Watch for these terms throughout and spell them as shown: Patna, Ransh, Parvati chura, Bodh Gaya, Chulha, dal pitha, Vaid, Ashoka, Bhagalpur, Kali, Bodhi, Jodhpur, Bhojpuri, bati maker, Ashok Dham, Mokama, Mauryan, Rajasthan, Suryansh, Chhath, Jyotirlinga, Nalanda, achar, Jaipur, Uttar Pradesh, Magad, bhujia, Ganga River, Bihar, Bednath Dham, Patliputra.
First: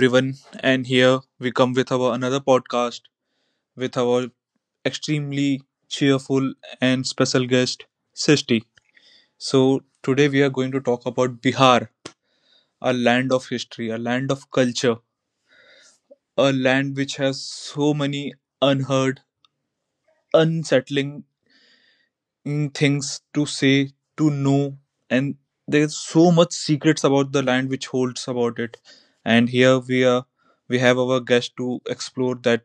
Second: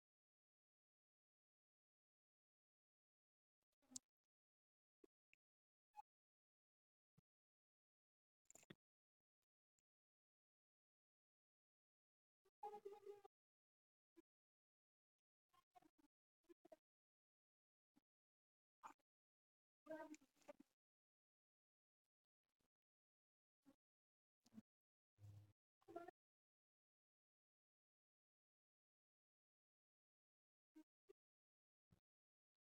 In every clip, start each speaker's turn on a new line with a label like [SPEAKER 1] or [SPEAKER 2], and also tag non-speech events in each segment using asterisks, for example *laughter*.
[SPEAKER 1] everyone, and here we come with our another podcast with our extremely cheerful and special guest, Sishti. So today we are going to talk about Bihar, a land of history, a land of culture, a land which has so many unheard, unsettling things to say, to know, and there's so much secrets about the land which holds about it. And here we are, we have our guest to explore that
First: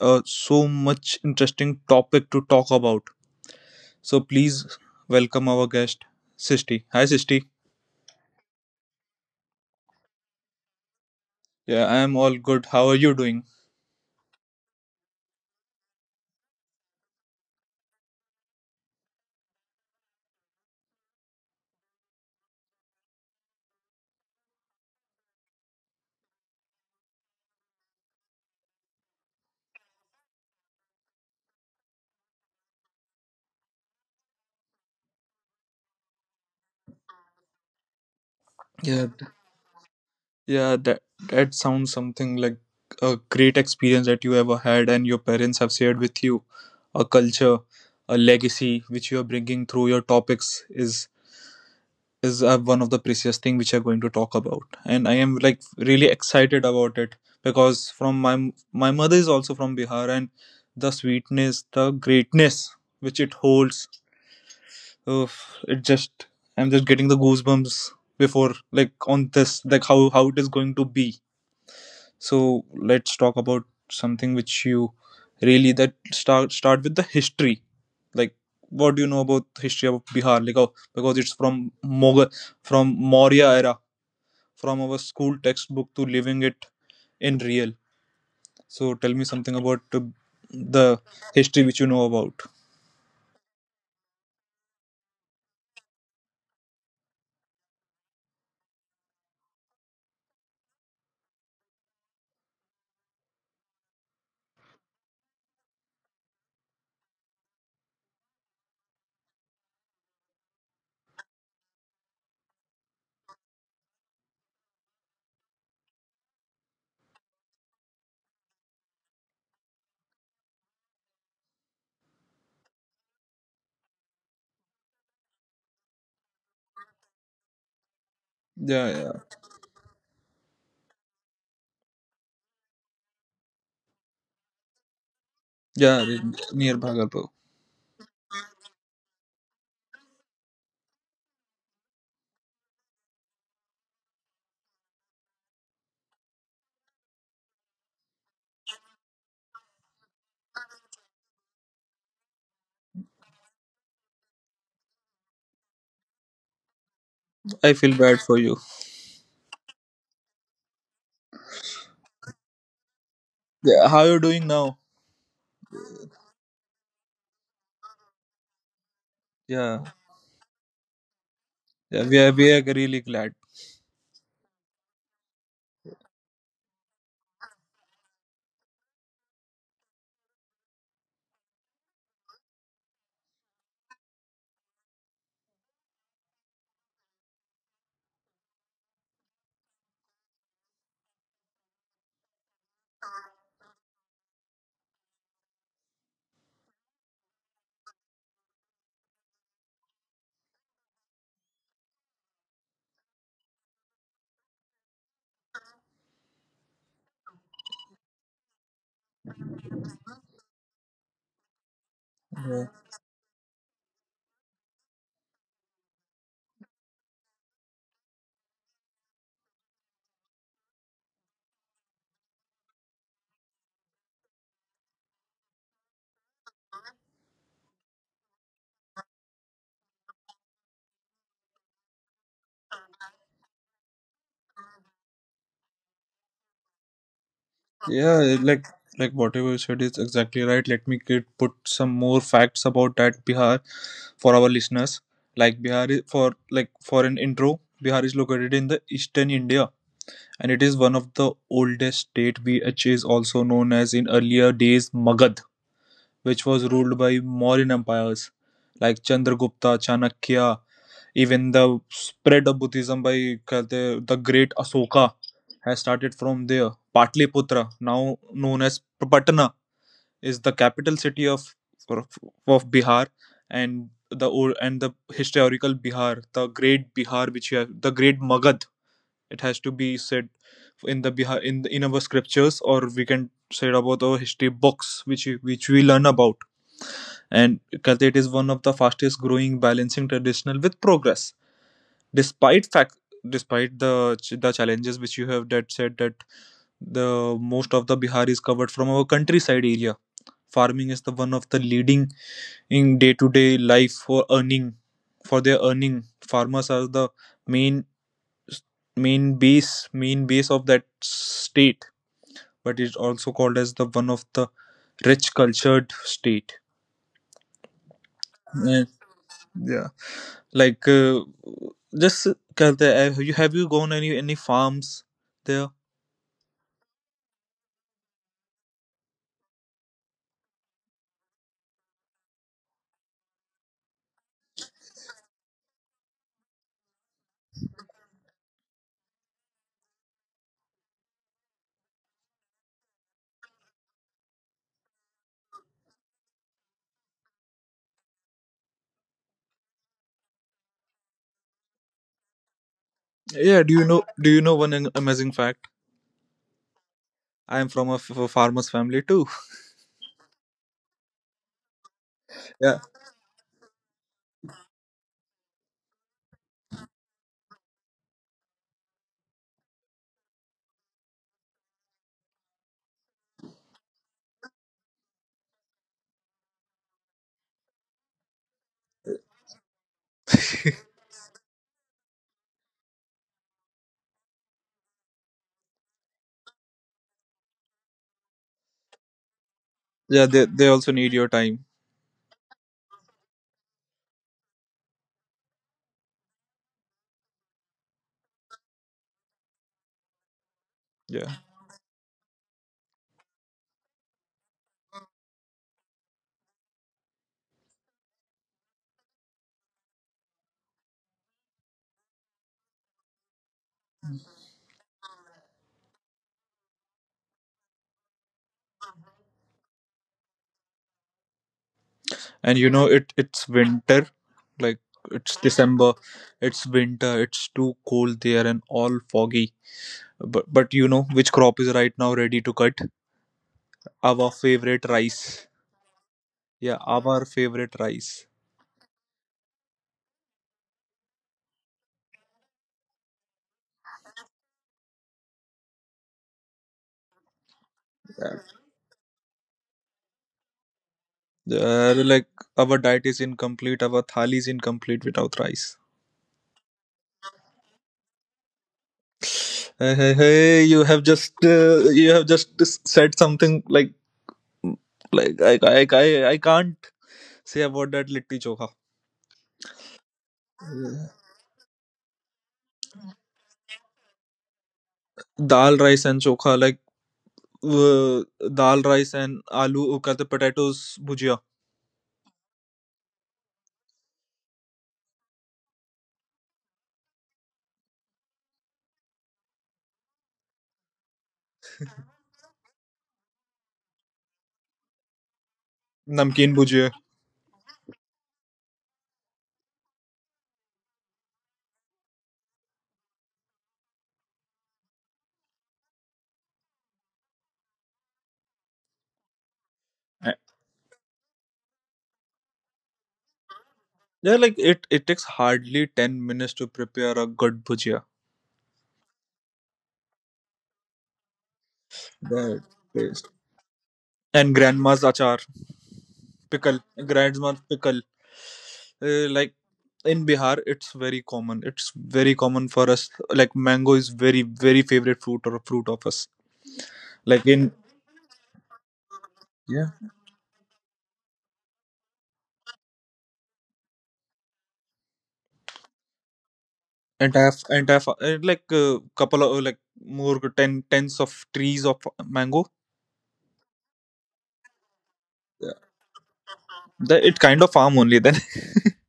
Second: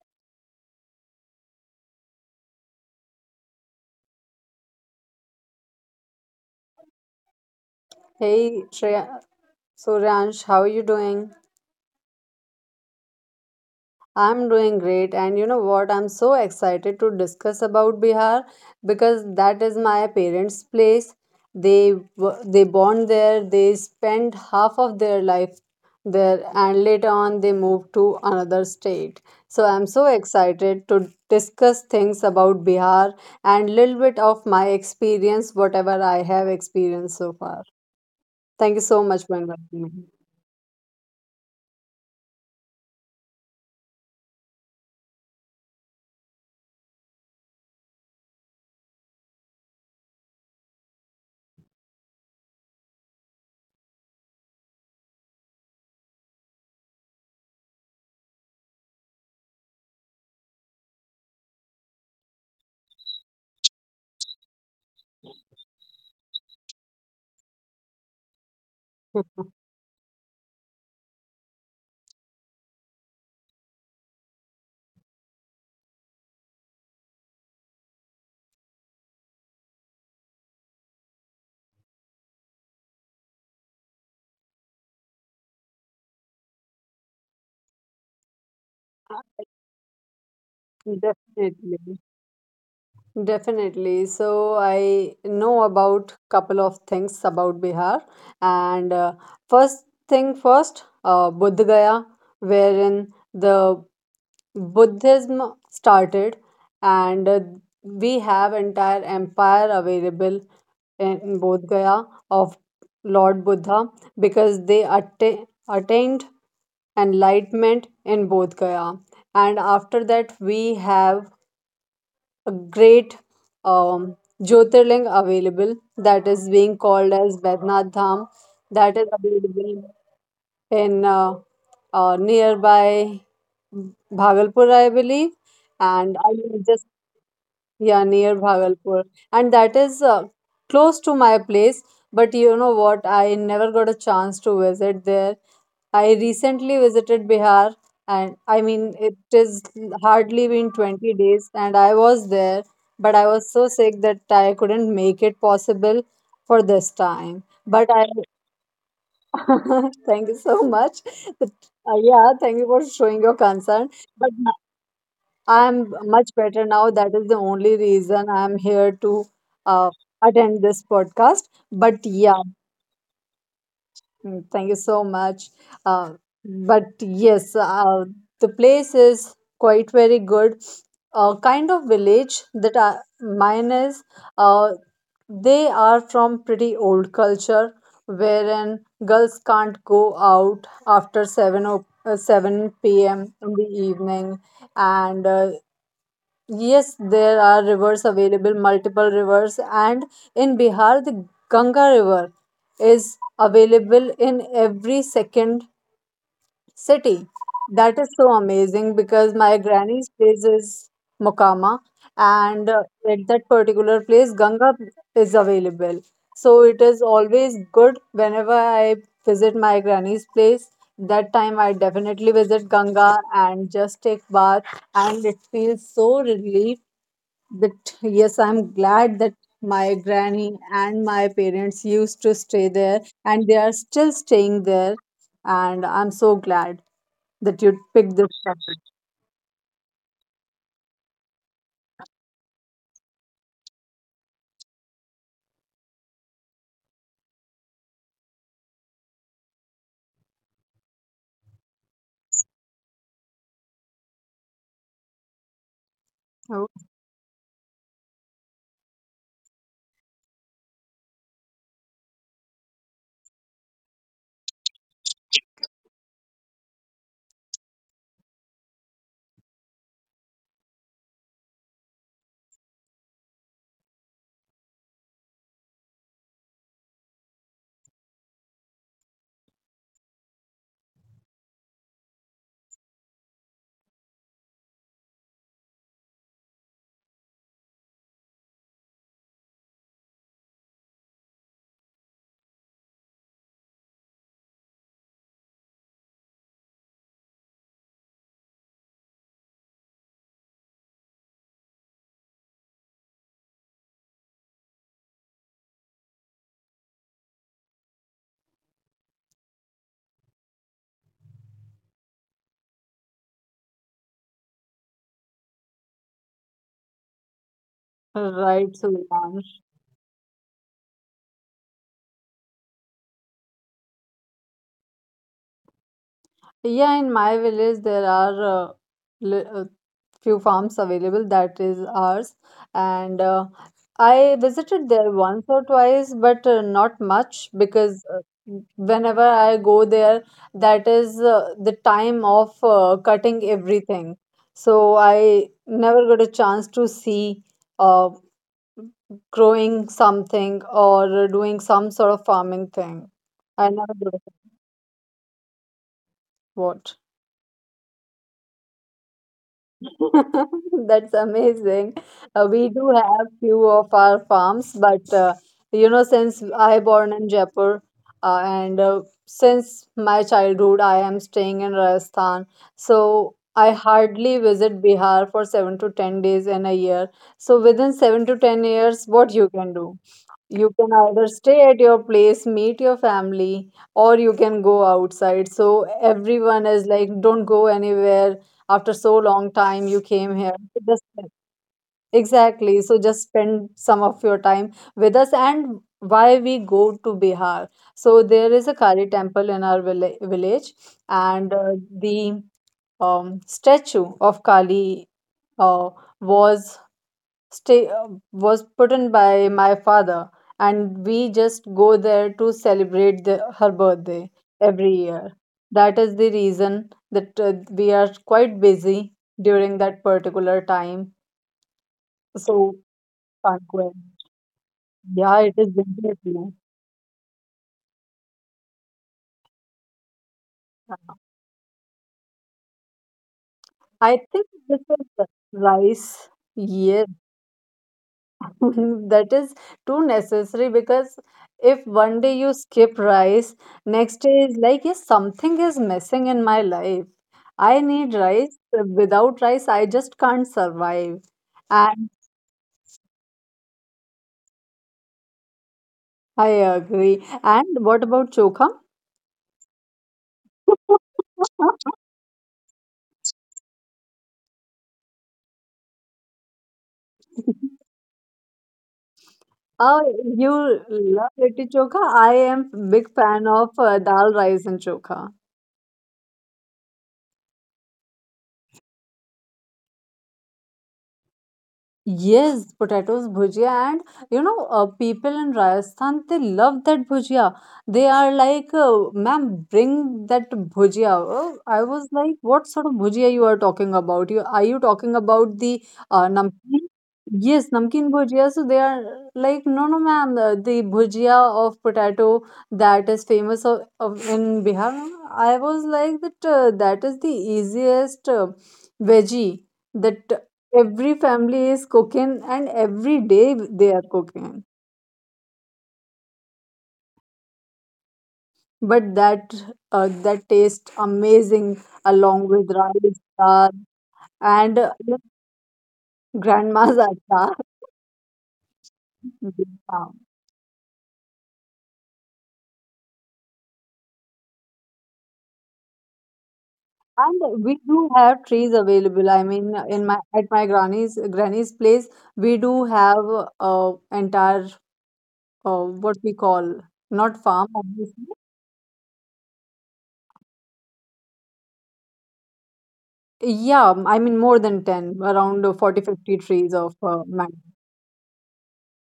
[SPEAKER 1] so much interesting topic to talk about. So please welcome our guest, Sisti. Hi, Sisti.
[SPEAKER 2] Hey Shreya, so Ransh, how are you doing?
[SPEAKER 1] Yeah, I am all good. How are you doing?
[SPEAKER 2] I'm doing great, and you know what? I'm so excited to discuss about Bihar because that is my parents' place. They born there, they spent half of their life there, and later on they moved to another state. So I'm so excited to discuss things about Bihar and little bit of my experience, whatever I have experienced so far. Thank you so
[SPEAKER 1] Yeah,
[SPEAKER 2] much for
[SPEAKER 1] th-
[SPEAKER 2] inviting
[SPEAKER 1] yeah. That sounds something like a great experience that you ever had, and your parents have shared with you. A culture, a legacy which you are bringing through your topics is one of the precious thing which I'm going to talk about, and I am like really excited about it because from my mother is also from Bihar, and the sweetness, the greatness which it holds, oh, it just I'm just getting the goosebumps before like on
[SPEAKER 2] me.
[SPEAKER 1] this like how it is going to be. So let's talk about something which you really that start with the history, like what do you know about the history of Bihar? Like oh, because it's from Mughal from Maurya era from our school textbook to living it in real. So tell me
[SPEAKER 2] *laughs*
[SPEAKER 1] something about the history which you
[SPEAKER 2] Definitely,
[SPEAKER 1] know about.
[SPEAKER 2] definitely. So I know about couple of things about Bihar, and first thing first, Bodh Gaya, wherein the Buddhism started, and we have entire empire available in Bodh Gaya of Lord Buddha because attained enlightenment in Bodh Gaya, and after that we have a great um, Jyotirling available that is being called as Bednath Dham
[SPEAKER 1] Yeah,
[SPEAKER 2] that is
[SPEAKER 1] yeah,
[SPEAKER 2] available in nearby Bhagalpur, I believe.
[SPEAKER 1] yeah.
[SPEAKER 2] And
[SPEAKER 1] re-
[SPEAKER 2] I will
[SPEAKER 1] Near
[SPEAKER 2] just
[SPEAKER 1] Bhagalpur.
[SPEAKER 2] yeah, near Bhagalpur. And that is close to my place. But you know what? I never got a chance to visit there. I recently visited Bihar, and I mean, it is hardly been 20 days, and I was there, but I was so sick that I couldn't make it possible for this time.
[SPEAKER 1] I
[SPEAKER 2] But
[SPEAKER 1] feel
[SPEAKER 2] I
[SPEAKER 1] bad for you.
[SPEAKER 2] *laughs* thank you so much. But yeah, thank you for showing your concern.
[SPEAKER 1] Yeah, how you
[SPEAKER 2] But
[SPEAKER 1] doing now?
[SPEAKER 2] I'm much better now. That is the only reason I'm here to
[SPEAKER 1] Yeah,
[SPEAKER 2] uh, attend this podcast. But
[SPEAKER 1] yeah. We are
[SPEAKER 2] yeah,
[SPEAKER 1] we are really glad.
[SPEAKER 2] mm, thank you so much. Uh, but yes, the place is quite very good. Kind of village that I, mine is. Uh, they are from pretty old culture, wherein girls can't go out after seven p.m. in the evening, and yes, there are rivers available, multiple rivers, and in Bihar, the Ganga River is available in every second city. That is so amazing because my granny's place is Mokama, and
[SPEAKER 1] Yeah,
[SPEAKER 2] at that particular place, Ganga is available. So it is always good whenever I visit my granny's place. That time, I definitely visit Ganga and just take bath, and it feels so relief but yes, I'm glad that my granny and my parents used to stay there and they are still staying there. And I'm so glad that you picked this
[SPEAKER 1] yeah like
[SPEAKER 2] topic.
[SPEAKER 1] like whatever you said is exactly right. Let me get, put some more facts about that Bihar for our listeners. Like Bihar is for like for an intro, Bihar is located in the eastern India and it is one of the oldest state which is also known as in earlier days Magad, which was
[SPEAKER 2] Oh,
[SPEAKER 1] ruled by Mauryan empires like Chandragupta, Chanakya, even the spread of Buddhism by कहते the great Ashoka has started from there. Patliputra, now known as Patna, is the capital city of of Bihar and the old and the historical Bihar, the great Bihar which you have the great Magad it has to be said in the Bihar in our scriptures, or we can say about our history books, which we learn about. And Kaltet is one of the fastest growing, balancing traditional with progress, despite fact despite the challenges which you have that said that the most of the Bihar is covered from our countryside area. Farming is the one of the leading in day to day life for earning for their earning. Farmers are the main main base main base of that state, but it's also called as the one of the rich cultured state.
[SPEAKER 2] right,
[SPEAKER 1] Yeah,
[SPEAKER 2] so yeah,
[SPEAKER 1] yeah. like just कहते हैं, have you gone any farms there?
[SPEAKER 2] yeah, in my village there are li- uh, few farms available that is ours and I visited there once or twice but not much because whenever I go there that is the time of cutting everything so I never got a chance to see uh, growing something or doing some sort of farming thing.
[SPEAKER 1] Yeah,
[SPEAKER 2] I
[SPEAKER 1] do you
[SPEAKER 2] never
[SPEAKER 1] know,
[SPEAKER 2] got a
[SPEAKER 1] do you know
[SPEAKER 2] chance.
[SPEAKER 1] one an- amazing fact?
[SPEAKER 2] What?
[SPEAKER 1] I am from a, f- a farmer's family too.
[SPEAKER 2] *laughs* That's amazing. We
[SPEAKER 1] Yeah,
[SPEAKER 2] do have few of our farms, but you know, since I born in Jaipur, and since my childhood, I am staying in Rajasthan. So I hardly visit Bihar for 7 to 10 days in a year. So within 7 to 10 years, what you can do? You can either stay at your place, meet your family, or you can go outside. So everyone is like, don't go anywhere. After so long time, you
[SPEAKER 1] yeah
[SPEAKER 2] came here.
[SPEAKER 1] they
[SPEAKER 2] So
[SPEAKER 1] also
[SPEAKER 2] just
[SPEAKER 1] need your time.
[SPEAKER 2] exactly. So just spend some of your time with us. And why we go to Bihar? So there is a Kali temple in our village,
[SPEAKER 1] Yeah,
[SPEAKER 2] and the statue of Kali uh, was was put in by my father and we just go there to celebrate the, her birthday every year. That is the reason that we are quite busy during that particular time
[SPEAKER 1] and you
[SPEAKER 2] so
[SPEAKER 1] know it it's
[SPEAKER 2] can't go in.
[SPEAKER 1] winter, like it's
[SPEAKER 2] Yeah, it is
[SPEAKER 1] December,
[SPEAKER 2] definitely.
[SPEAKER 1] it's winter, it's too cold there and all foggy, but you know which crop is right now ready to cut?
[SPEAKER 2] I
[SPEAKER 1] Our
[SPEAKER 2] think this
[SPEAKER 1] favorite
[SPEAKER 2] is
[SPEAKER 1] rice.
[SPEAKER 2] rice.
[SPEAKER 1] Yeah,
[SPEAKER 2] Yes.
[SPEAKER 1] our favorite rice.
[SPEAKER 2] *laughs* That is too necessary because if one day you skip rice, next day is like, yes, something is missing in my life. I need
[SPEAKER 1] Yeah.
[SPEAKER 2] rice. Without rice, I just can't survive.
[SPEAKER 1] uh,
[SPEAKER 2] And
[SPEAKER 1] like our diet is incomplete, our thali is incomplete without rice.
[SPEAKER 2] I agree. And what about chokha?
[SPEAKER 1] Hey, hey, hey,
[SPEAKER 2] *laughs*
[SPEAKER 1] you have just s- said something like I can't say about that litti chokha.
[SPEAKER 2] Oh, you
[SPEAKER 1] Yeah.
[SPEAKER 2] love litti chokha? I am big fan of dal rice and chokha.
[SPEAKER 1] Dal rice and chokha, like uh, dal rice and aloo karte potatoes bhujia.
[SPEAKER 2] Yes, potatoes bhujia, and you know, people in Rajasthan they love that bhujia. They are like, ma'am, bring that bhujia. Oh, I was like, what sort of bhujia you are talking about? You talking about the
[SPEAKER 1] Namkeen
[SPEAKER 2] namkeen?
[SPEAKER 1] bhujia.
[SPEAKER 2] Yes, namkeen bhujia. So they are like, no, no, ma'am, the bhujia of potato that is famous of in Bihar. I was like that. That is the easiest veggie that every family is cooking, and every day they are
[SPEAKER 1] Yeah, like
[SPEAKER 2] cooking.
[SPEAKER 1] it takes hardly 10 minutes to prepare a good bhujia.
[SPEAKER 2] But that that tastes amazing along
[SPEAKER 1] That
[SPEAKER 2] with rice,
[SPEAKER 1] taste.
[SPEAKER 2] dal,
[SPEAKER 1] And
[SPEAKER 2] and
[SPEAKER 1] grandma's
[SPEAKER 2] you know,
[SPEAKER 1] achar, pickle,
[SPEAKER 2] grandma's *laughs* achar.
[SPEAKER 1] grandma's pickle. Like
[SPEAKER 2] Yeah.
[SPEAKER 1] in Bihar, it's very common. It's very common for us. Like mango is very very favorite fruit or fruit of us. Like
[SPEAKER 2] And we
[SPEAKER 1] in
[SPEAKER 2] do have trees available. I mean,
[SPEAKER 1] yeah,
[SPEAKER 2] in my at my granny's place, we do have entire what we call not
[SPEAKER 1] entire
[SPEAKER 2] farm, obviously.
[SPEAKER 1] couple of like more ten tens of trees of mango.
[SPEAKER 2] Yeah, I mean more than 10, around
[SPEAKER 1] Yeah,
[SPEAKER 2] 40 50 trees of
[SPEAKER 1] the, it
[SPEAKER 2] mango.
[SPEAKER 1] kind of farm only then.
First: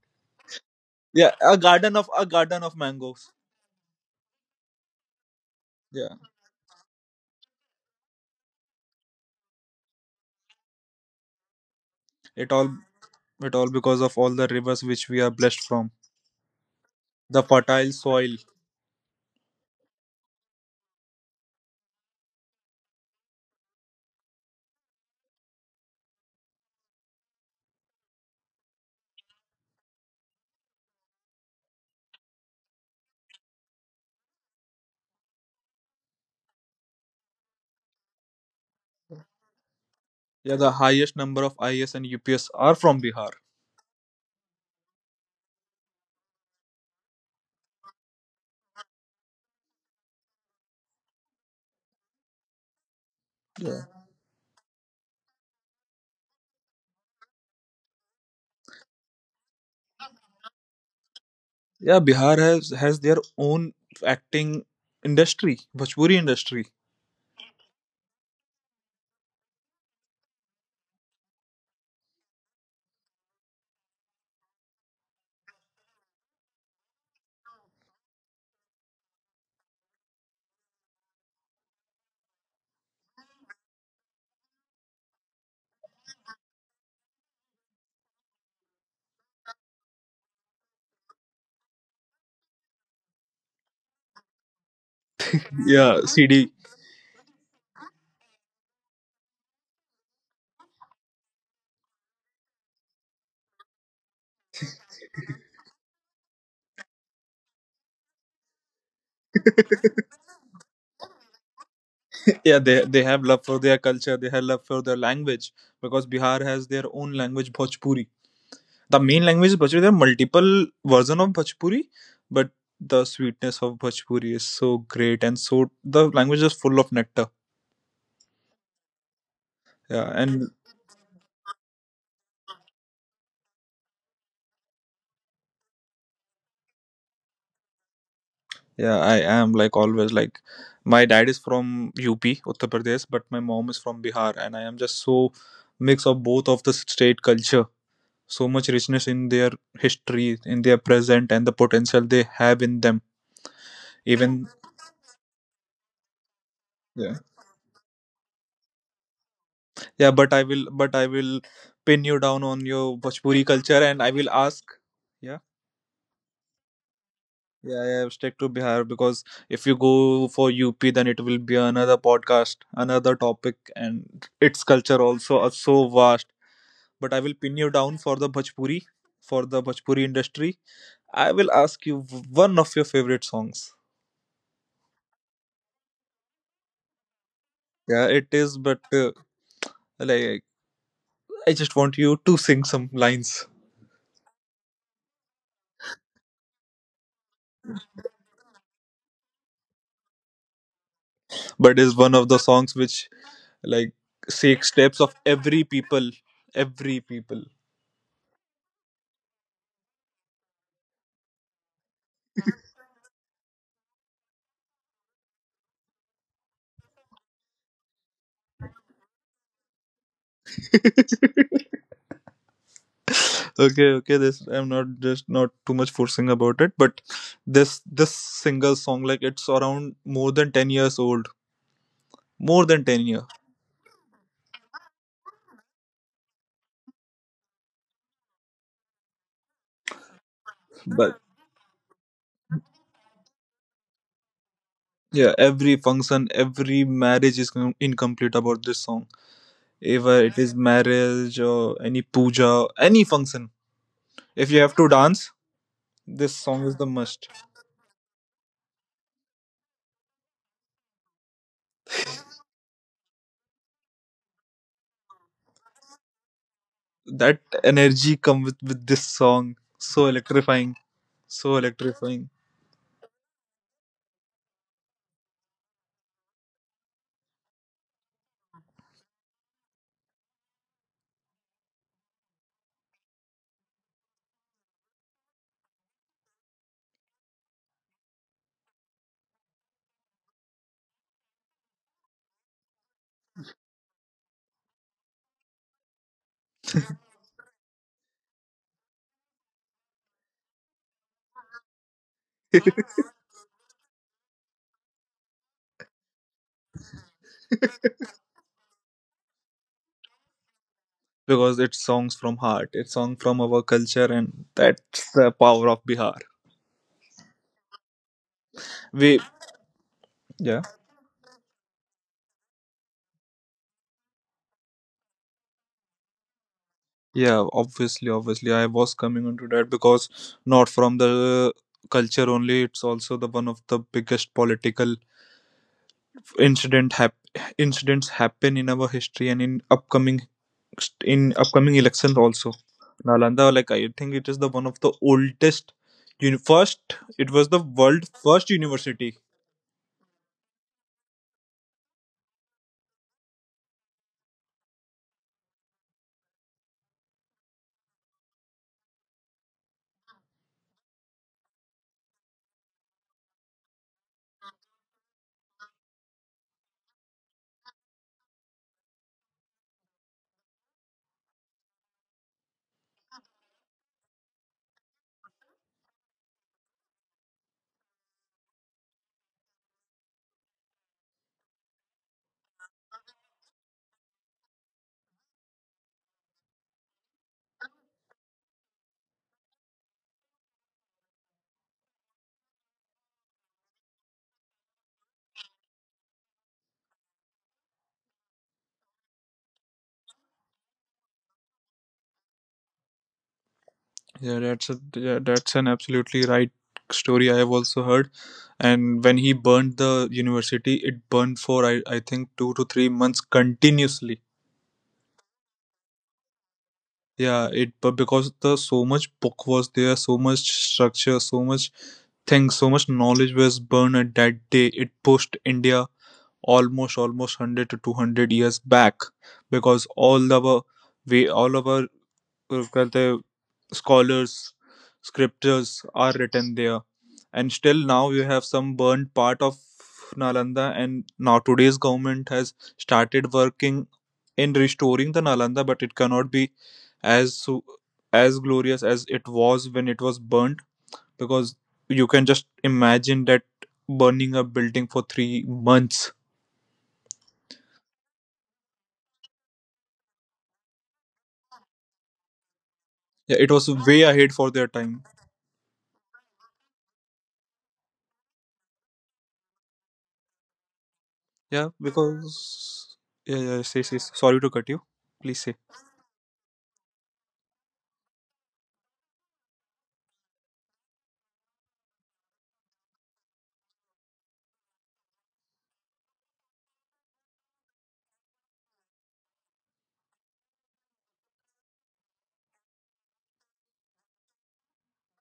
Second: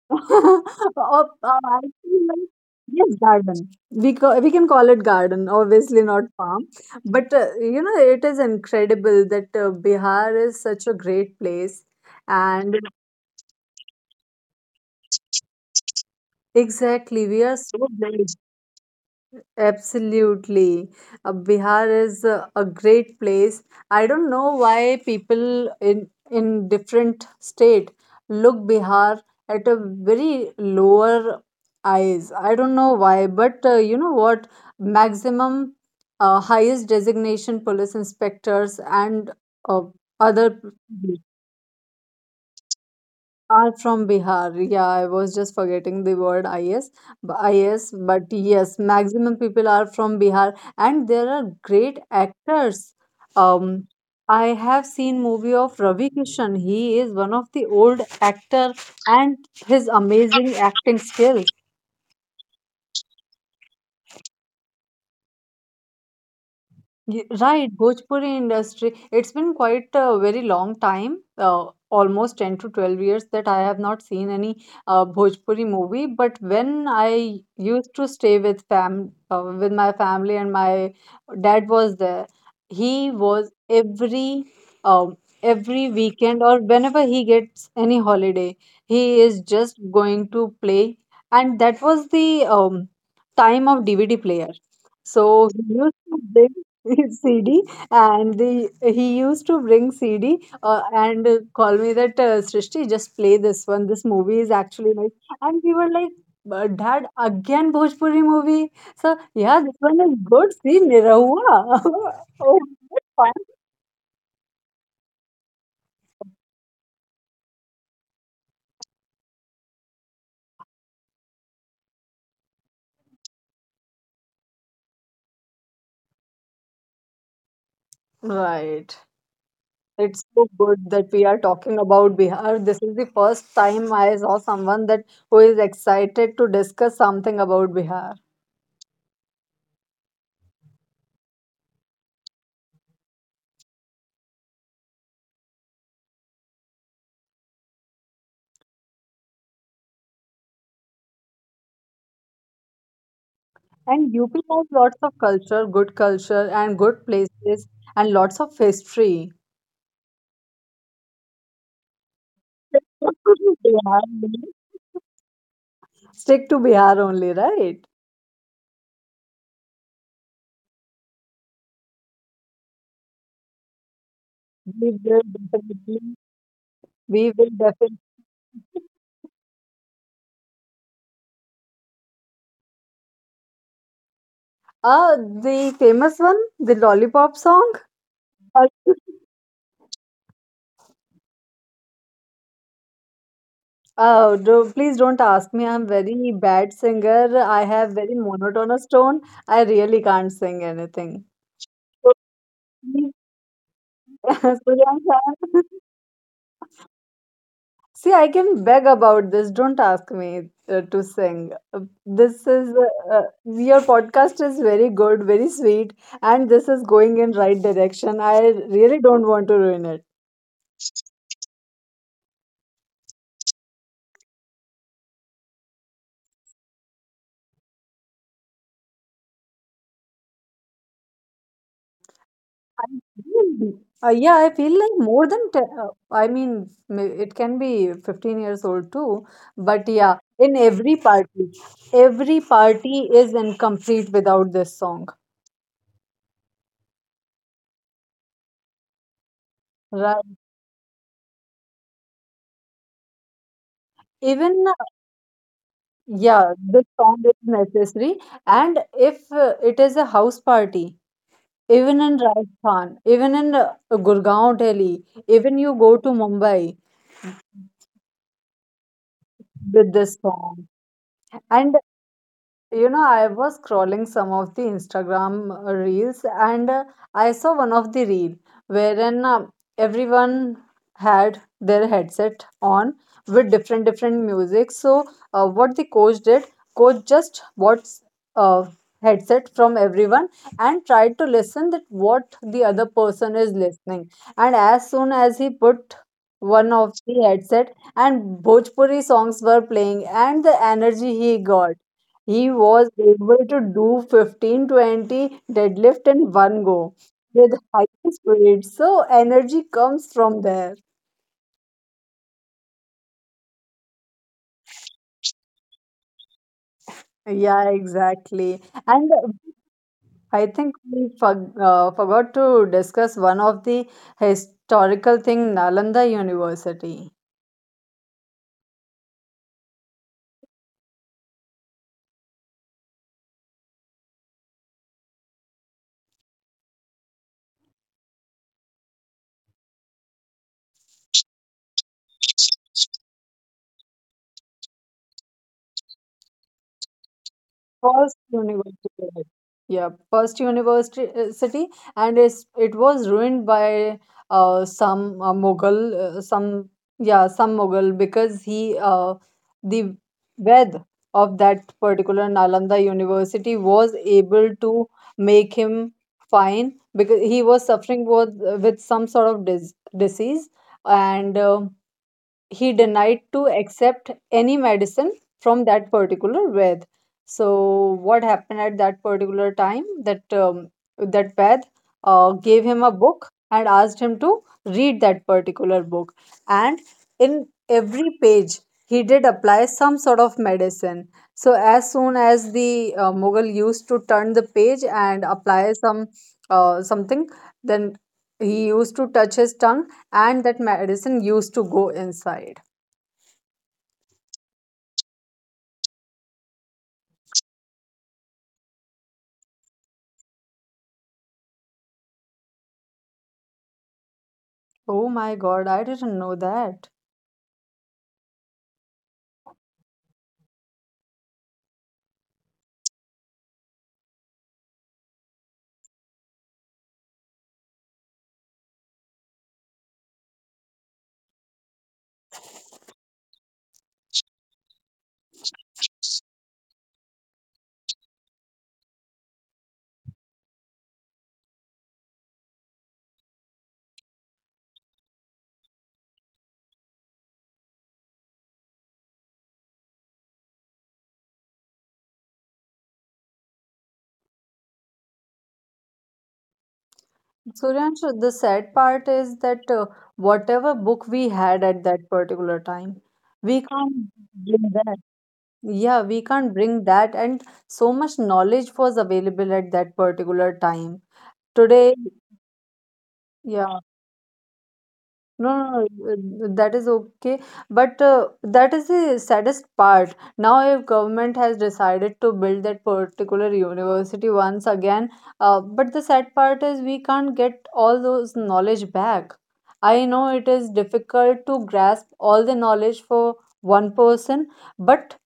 [SPEAKER 2] *laughs*
[SPEAKER 1] *laughs*
[SPEAKER 2] Oh,
[SPEAKER 1] Yeah,
[SPEAKER 2] I feel
[SPEAKER 1] a
[SPEAKER 2] like
[SPEAKER 1] garden of
[SPEAKER 2] yes,
[SPEAKER 1] mangoes.
[SPEAKER 2] garden. We can call it garden, obviously
[SPEAKER 1] Yeah,
[SPEAKER 2] not farm. But you know, it is incredible that Bihar is such a great place,
[SPEAKER 1] it all.
[SPEAKER 2] and
[SPEAKER 1] It all because of all the rivers which we are blessed from.
[SPEAKER 2] exactly,
[SPEAKER 1] The
[SPEAKER 2] we are so
[SPEAKER 1] fertile soil.
[SPEAKER 2] blessed. Absolutely. Bihar is a great place. I don't know why people in different state look Bihar at a very lower eyes. I don't know why, but you know what? Maximum highest designation police inspectors and uh, other
[SPEAKER 1] Yeah, the highest number of IS and UPS are from Bihar.
[SPEAKER 2] are from Bihar. Yeah, I was just forgetting the word IS. IS, but yes, maximum people are from Bihar, and there are great actors.
[SPEAKER 1] Yeah.
[SPEAKER 2] Um, I have seen movie of Ravi Kishan. He is one of the old actor, and his amazing acting skill.
[SPEAKER 1] Yeah, Bihar has their own acting industry, Bhojpuri industry.
[SPEAKER 2] Ye right, Bhojpuri industry. It's been quite a very long time, almost 10 to 12 years that I have not seen any Bhojpuri movie. But when I used to stay with fam with my family and my dad was there, he was um, every weekend or whenever he gets any holiday, he is just going to play. And that was the time of DVD player. So he
[SPEAKER 1] Yeah,
[SPEAKER 2] used to
[SPEAKER 1] CD.
[SPEAKER 2] bring *laughs* CD and the he used to bring CD and call me that Srishti just play this one this movie is actually nice and we were like "But dad again Bhojpuri movie so yeah this one is good see Nirahua." *laughs*
[SPEAKER 1] Yeah,
[SPEAKER 2] Oh,
[SPEAKER 1] they have love
[SPEAKER 2] fun,
[SPEAKER 1] for their culture. They have love for their language because Bihar has their own language, Bhojpuri. The main language is Bhojpuri. There are multiple version of Bhojpuri, but the sweetness of Bhojpuri is so great, and so the language is full of nectar.
[SPEAKER 2] right?
[SPEAKER 1] Yeah,
[SPEAKER 2] It's
[SPEAKER 1] and
[SPEAKER 2] so good that we are talking about Bihar. This is the first time I saw someone that who is excited to discuss something about Bihar.
[SPEAKER 1] yeah, I am like always like my dad is from UP, Uttar Pradesh, but my mom is from Bihar, and I am just so mix of both of the state culture. So much richness in their history, in their present, and the potential they have in them.
[SPEAKER 2] And
[SPEAKER 1] Even
[SPEAKER 2] UP has lots of culture, good culture, and good
[SPEAKER 1] yeah,
[SPEAKER 2] places, and lots of history.
[SPEAKER 1] yeah. But I will pin you down on your Bhojpuri culture, and I will ask. Yeah,
[SPEAKER 2] Stick to Bihar only,
[SPEAKER 1] yeah,
[SPEAKER 2] right?
[SPEAKER 1] yeah. Stick to Bihar because if you go for UP, then it will be another podcast, another topic, and its culture
[SPEAKER 2] We will
[SPEAKER 1] also are so
[SPEAKER 2] definitely.
[SPEAKER 1] vast, but I will
[SPEAKER 2] We
[SPEAKER 1] pin
[SPEAKER 2] will
[SPEAKER 1] you down
[SPEAKER 2] definitely.
[SPEAKER 1] for the Bhojpuri industry. I will ask you one of your favorite songs.
[SPEAKER 2] Uh, the famous one, the lollipop song.
[SPEAKER 1] Yeah, it is, but
[SPEAKER 2] *laughs*
[SPEAKER 1] like I just want you to sing some lines.
[SPEAKER 2] Oh, do, please don't ask me. I'm very bad singer. I have very monotonous tone. I really can't sing anything.
[SPEAKER 1] But it's one
[SPEAKER 2] So
[SPEAKER 1] of the songs which
[SPEAKER 2] please,
[SPEAKER 1] like
[SPEAKER 2] *laughs*
[SPEAKER 1] takes
[SPEAKER 2] Surya
[SPEAKER 1] steps of
[SPEAKER 2] sir,
[SPEAKER 1] every people, every people.
[SPEAKER 2] see, I can beg about this. Don't ask me to sing. This is your podcast is very good, very sweet, and this is going in right direction. I really don't want to ruin it.
[SPEAKER 1] Okay, okay. This I'm not just not too much forcing about it, but this single song like it's around more than 10 years old, more than ten
[SPEAKER 2] I
[SPEAKER 1] years.
[SPEAKER 2] feel- yeah, I feel like more than te I mean, it can be 15 years old too. But yeah, in
[SPEAKER 1] But
[SPEAKER 2] every party is incomplete without this song,
[SPEAKER 1] yeah, every function, every marriage is com- incomplete about this song. Either
[SPEAKER 2] right?
[SPEAKER 1] it is marriage or any puja, any function. If you
[SPEAKER 2] Even
[SPEAKER 1] have to dance, this
[SPEAKER 2] yeah,
[SPEAKER 1] song is the
[SPEAKER 2] this
[SPEAKER 1] must.
[SPEAKER 2] song is necessary. And if it is a house party, even in Rajasthan, even in Gurgaon, Delhi, even you go to Mumbai
[SPEAKER 1] That energy comes with this song.
[SPEAKER 2] with
[SPEAKER 1] So
[SPEAKER 2] this song.
[SPEAKER 1] electrifying. So
[SPEAKER 2] And
[SPEAKER 1] electrifying.
[SPEAKER 2] you know, I was scrolling some of the Instagram reels and I saw one of the reel wherein everyone had their headset on with different different music. So what the coach did, coach just bought uh, headset from everyone and tried to listen that what the other person is listening. And as soon as he put one of the headset and Bhojpuri songs were playing and the energy he got he
[SPEAKER 1] *laughs*
[SPEAKER 2] was able to do 15 20 deadlift in one go with high speed. So energy comes from there.
[SPEAKER 1] Because it's songs from heart. It's song from our culture and that's the power of Bihar.
[SPEAKER 2] Yeah, exactly. And
[SPEAKER 1] We
[SPEAKER 2] I
[SPEAKER 1] yeah.
[SPEAKER 2] think we forg forgot to discuss one of the historical thing, Nalanda University.
[SPEAKER 1] Yeah, obviously, obviously, I was coming onto that because not from the culture only, it's also the one of the biggest political incident hap- incidents happen in our history and in upcoming elections also. Nalanda, like I think it is the one of the oldest. Uni- first, it was the world
[SPEAKER 2] First
[SPEAKER 1] first
[SPEAKER 2] university,
[SPEAKER 1] university.
[SPEAKER 2] right. Yeah, first university city, and it's, it was ruined by some Mughal, some yeah, some Mughal because he the Ved of that particular Nalanda University was able to make him fine because he was suffering with some sort of disease and he denied to accept any medicine from that particular Vaid. So what happened at that particular time that that Vaid gave him a book and asked him to read that particular book, and in every page he did apply some sort of medicine. So as soon as the Mughal used to turn the page and apply some something, then he used to touch his tongue and that medicine used to go inside.
[SPEAKER 1] Yeah, that's a, yeah, that's an absolutely right story. I have also heard, and when he burned the university, it burned for I think 2 to 3 months continuously.
[SPEAKER 2] Oh my god, I didn't know that.
[SPEAKER 1] Yeah, it but because the so much book was there, so much structure, so much things, so much knowledge was burned at that day. It pushed India almost 100 to 200 years back because all our we all our well, the scholars scriptures are written there and still now you have some burned part of Nalanda and now today's government has started working in restoring the Nalanda, but it cannot be as su- as glorious as it was when it was burnt because you can just imagine that burning a building for 3 months.
[SPEAKER 2] Suryansh, the sad part is that whatever book we had at that particular time,
[SPEAKER 1] Yeah, it
[SPEAKER 2] we
[SPEAKER 1] was
[SPEAKER 2] can't
[SPEAKER 1] way ahead for their
[SPEAKER 2] bring that.
[SPEAKER 1] time.
[SPEAKER 2] Yeah, we can't bring that, and so much knowledge was available at that particular time.
[SPEAKER 1] Yeah,
[SPEAKER 2] Today,
[SPEAKER 1] because yeah, yeah,
[SPEAKER 2] yeah.
[SPEAKER 1] say sorry to cut you, please
[SPEAKER 2] No,
[SPEAKER 1] say.
[SPEAKER 2] no, no, that is okay. But that is the saddest part. Now, if government has decided to build that particular university once again, but the sad part is we can't get all those knowledge back. I know it is difficult to grasp all the knowledge for one person, but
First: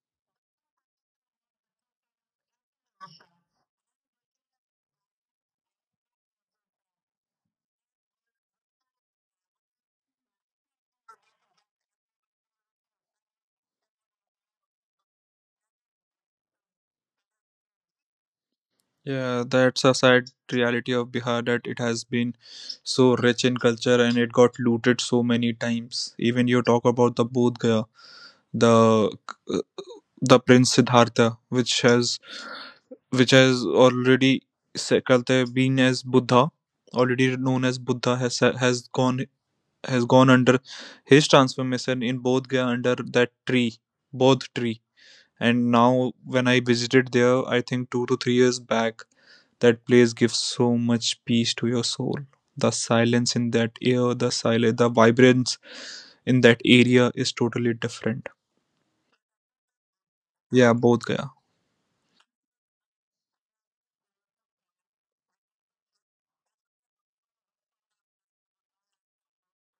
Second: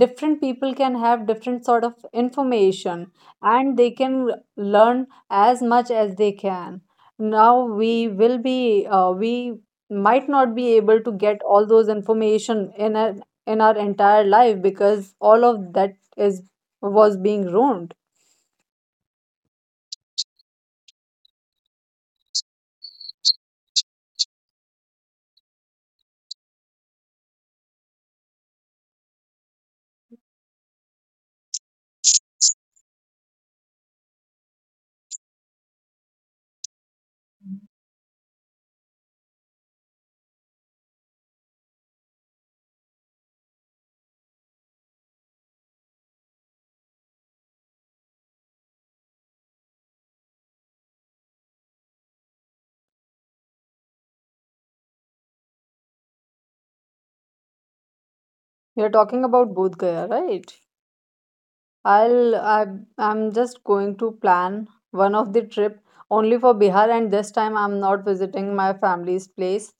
[SPEAKER 2] different people can have different sort of information and they can learn as much as they can. Now we will be we might not be able to get all those information in our entire life because all of that is was being ruined.
[SPEAKER 1] Yeah, that's a sad reality of Bihar that it has been so rich in culture and it got looted so many times. Even you talk about the Bodh Gaya, the uh, the Prince Siddhartha, which has already se- कहते हैं, been as Buddha, already known as Buddha, has gone has gone under his transformation in Bodh Gaya under that tree, Bodh tree. And now when I visited there, I think 2 to 3 years back. That place gives so much peace to your soul. The silence in that air, the silence, the vibrance in that area is totally different.
[SPEAKER 2] You're talking about Bodh Gaya, right?
[SPEAKER 1] Yeah, both Gaya.
[SPEAKER 2] I'll i I'm just going to plan one of the trip only for Bihar, and this time I'm not visiting my family's place.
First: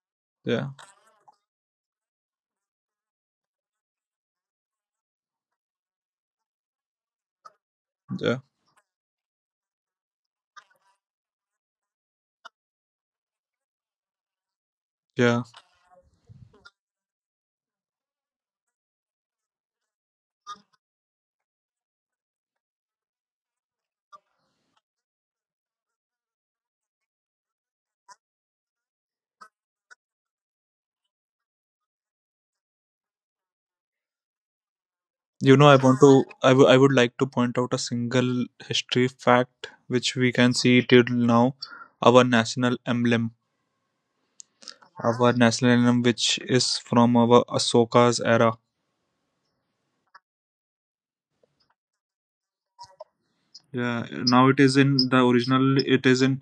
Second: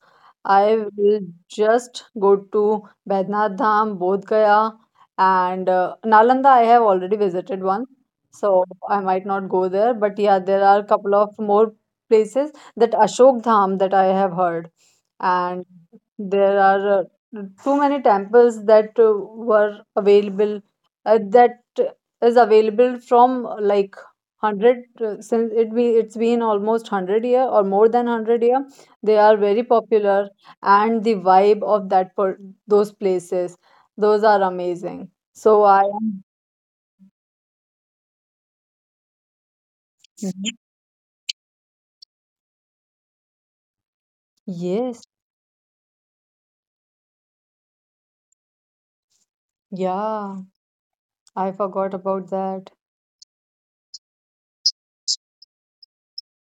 [SPEAKER 1] Yeah,
[SPEAKER 2] I will just go to Baidnath Dham, Bodh Gaya, and Nalanda I have already visited once.
[SPEAKER 1] yeah,
[SPEAKER 2] So I might not go there, but yeah, there are a couple of more places, that Ashok Dham that I have heard.
[SPEAKER 1] yeah.
[SPEAKER 2] And there are too many temples that were available, that is available from like 100, since it's been almost 100 year or more than 100 year. They are very popular, and the vibe of those places, those are amazing.
[SPEAKER 1] You
[SPEAKER 2] So
[SPEAKER 1] know, I
[SPEAKER 2] I
[SPEAKER 1] want
[SPEAKER 2] am
[SPEAKER 1] to. I would like to point out a single history fact which we can
[SPEAKER 2] Mhm.
[SPEAKER 1] see till now. Our national emblem,
[SPEAKER 2] Yes.
[SPEAKER 1] our national emblem, which is from our Ahsoka's era.
[SPEAKER 2] Yeah, I forgot about that.
[SPEAKER 1] Yeah, now it is in the original. It is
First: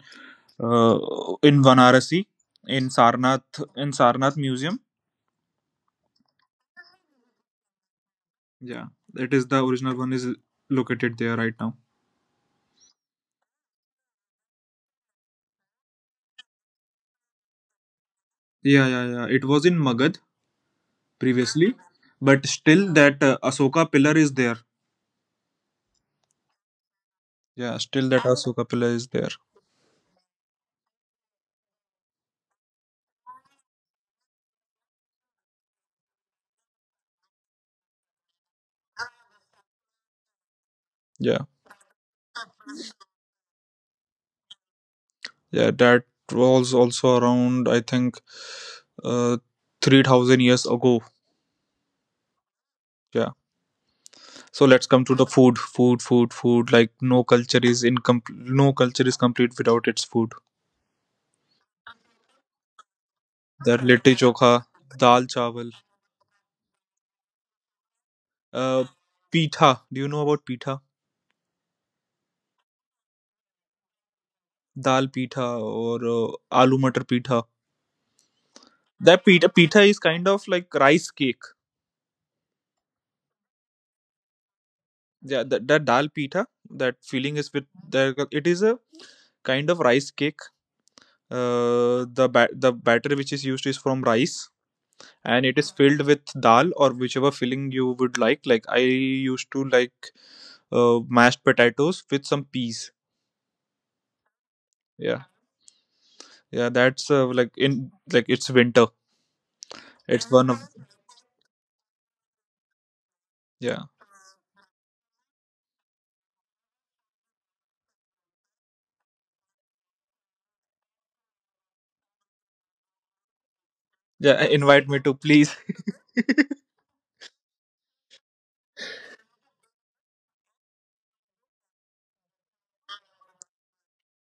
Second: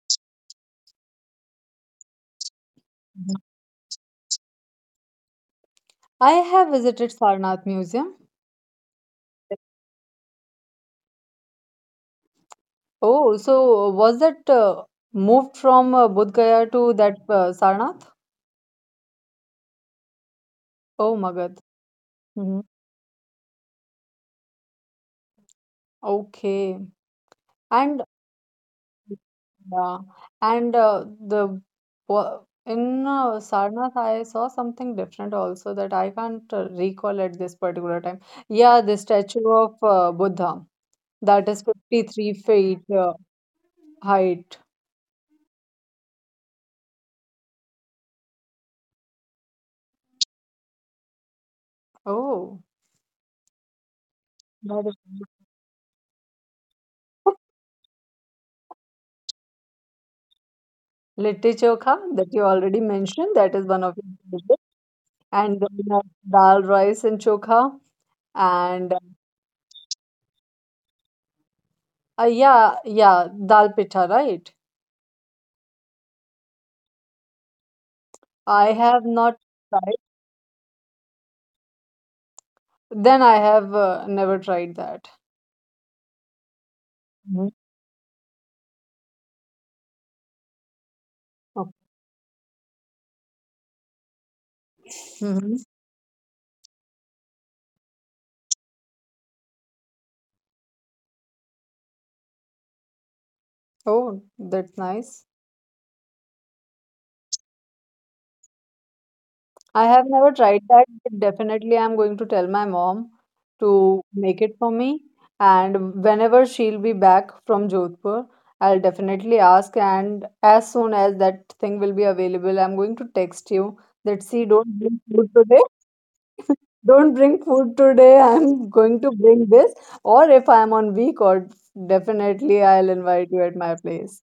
[SPEAKER 1] in Varanasi
[SPEAKER 2] Mhm.
[SPEAKER 1] In Sarnath Museum.
[SPEAKER 2] I have visited Sarnath Museum.
[SPEAKER 1] Yeah, that is the original one is located there right now.
[SPEAKER 2] Oh, so was that moved from Bodh Gaya to that Sarnath?
[SPEAKER 1] Yeah. It was in Magad
[SPEAKER 2] Oh, Magad.
[SPEAKER 1] previously, but
[SPEAKER 2] Mhm.
[SPEAKER 1] still that Asoka pillar is there.
[SPEAKER 2] Okay.
[SPEAKER 1] Yeah,
[SPEAKER 2] And
[SPEAKER 1] still that Asoka pillar is there.
[SPEAKER 2] yeah, and in Sarnath, I saw something different also that I can't recall at this particular time. Yeah, the statue of Buddha that
[SPEAKER 1] Yeah,
[SPEAKER 2] is 53 feet height.
[SPEAKER 1] yeah. That was also around I think uh, 3,000 years ago.
[SPEAKER 2] Oh,
[SPEAKER 1] Yeah. So
[SPEAKER 2] that
[SPEAKER 1] let's
[SPEAKER 2] is
[SPEAKER 1] come to the food, food, food, food. Like no
[SPEAKER 2] *laughs*
[SPEAKER 1] culture is incomplete. No culture is complete without its food.
[SPEAKER 2] Litti Chokha that you already mentioned, that is
[SPEAKER 1] That
[SPEAKER 2] one of
[SPEAKER 1] litti
[SPEAKER 2] your
[SPEAKER 1] chokha,
[SPEAKER 2] favorite.
[SPEAKER 1] dal
[SPEAKER 2] And
[SPEAKER 1] chawal,
[SPEAKER 2] then dal rice and chokha.
[SPEAKER 1] uh,
[SPEAKER 2] And
[SPEAKER 1] pitha. Do you know about pitha?
[SPEAKER 2] yeah, yeah, dal pitha, right?
[SPEAKER 1] Dal pitha or aloo matar pitha.
[SPEAKER 2] I have
[SPEAKER 1] That
[SPEAKER 2] not
[SPEAKER 1] pitha, pitha
[SPEAKER 2] tried.
[SPEAKER 1] is kind of like rice cake.
[SPEAKER 2] Then I have never tried that.
[SPEAKER 1] Yeah, that, that dal pitha, that filling is
[SPEAKER 2] Mhm.
[SPEAKER 1] with the, it is a kind of rice cake.
[SPEAKER 2] Okay.
[SPEAKER 1] The batter which is used is from rice, and
[SPEAKER 2] Hmm.
[SPEAKER 1] it is filled with dal or whichever filling you would like. Like, I used to like mashed potatoes with some peas.
[SPEAKER 2] Oh, that's
[SPEAKER 1] Yeah,
[SPEAKER 2] nice.
[SPEAKER 1] yeah, that's like in like it's winter.
[SPEAKER 2] I have
[SPEAKER 1] It's
[SPEAKER 2] never
[SPEAKER 1] one of
[SPEAKER 2] tried that, but definitely I'm going to tell my mom
[SPEAKER 1] yeah.
[SPEAKER 2] to make it for me. And whenever she'll be back from Jodhpur, I'll definitely ask. And as soon as that thing will be available, I'm going to text you that,
[SPEAKER 1] Yeah,
[SPEAKER 2] see, don't
[SPEAKER 1] invite me
[SPEAKER 2] bring
[SPEAKER 1] to,
[SPEAKER 2] food
[SPEAKER 1] please.
[SPEAKER 2] today.
[SPEAKER 1] *laughs*
[SPEAKER 2] Don't bring food today. I'm going to bring this. Or if I'm on week, or definitely I'll invite you at my place.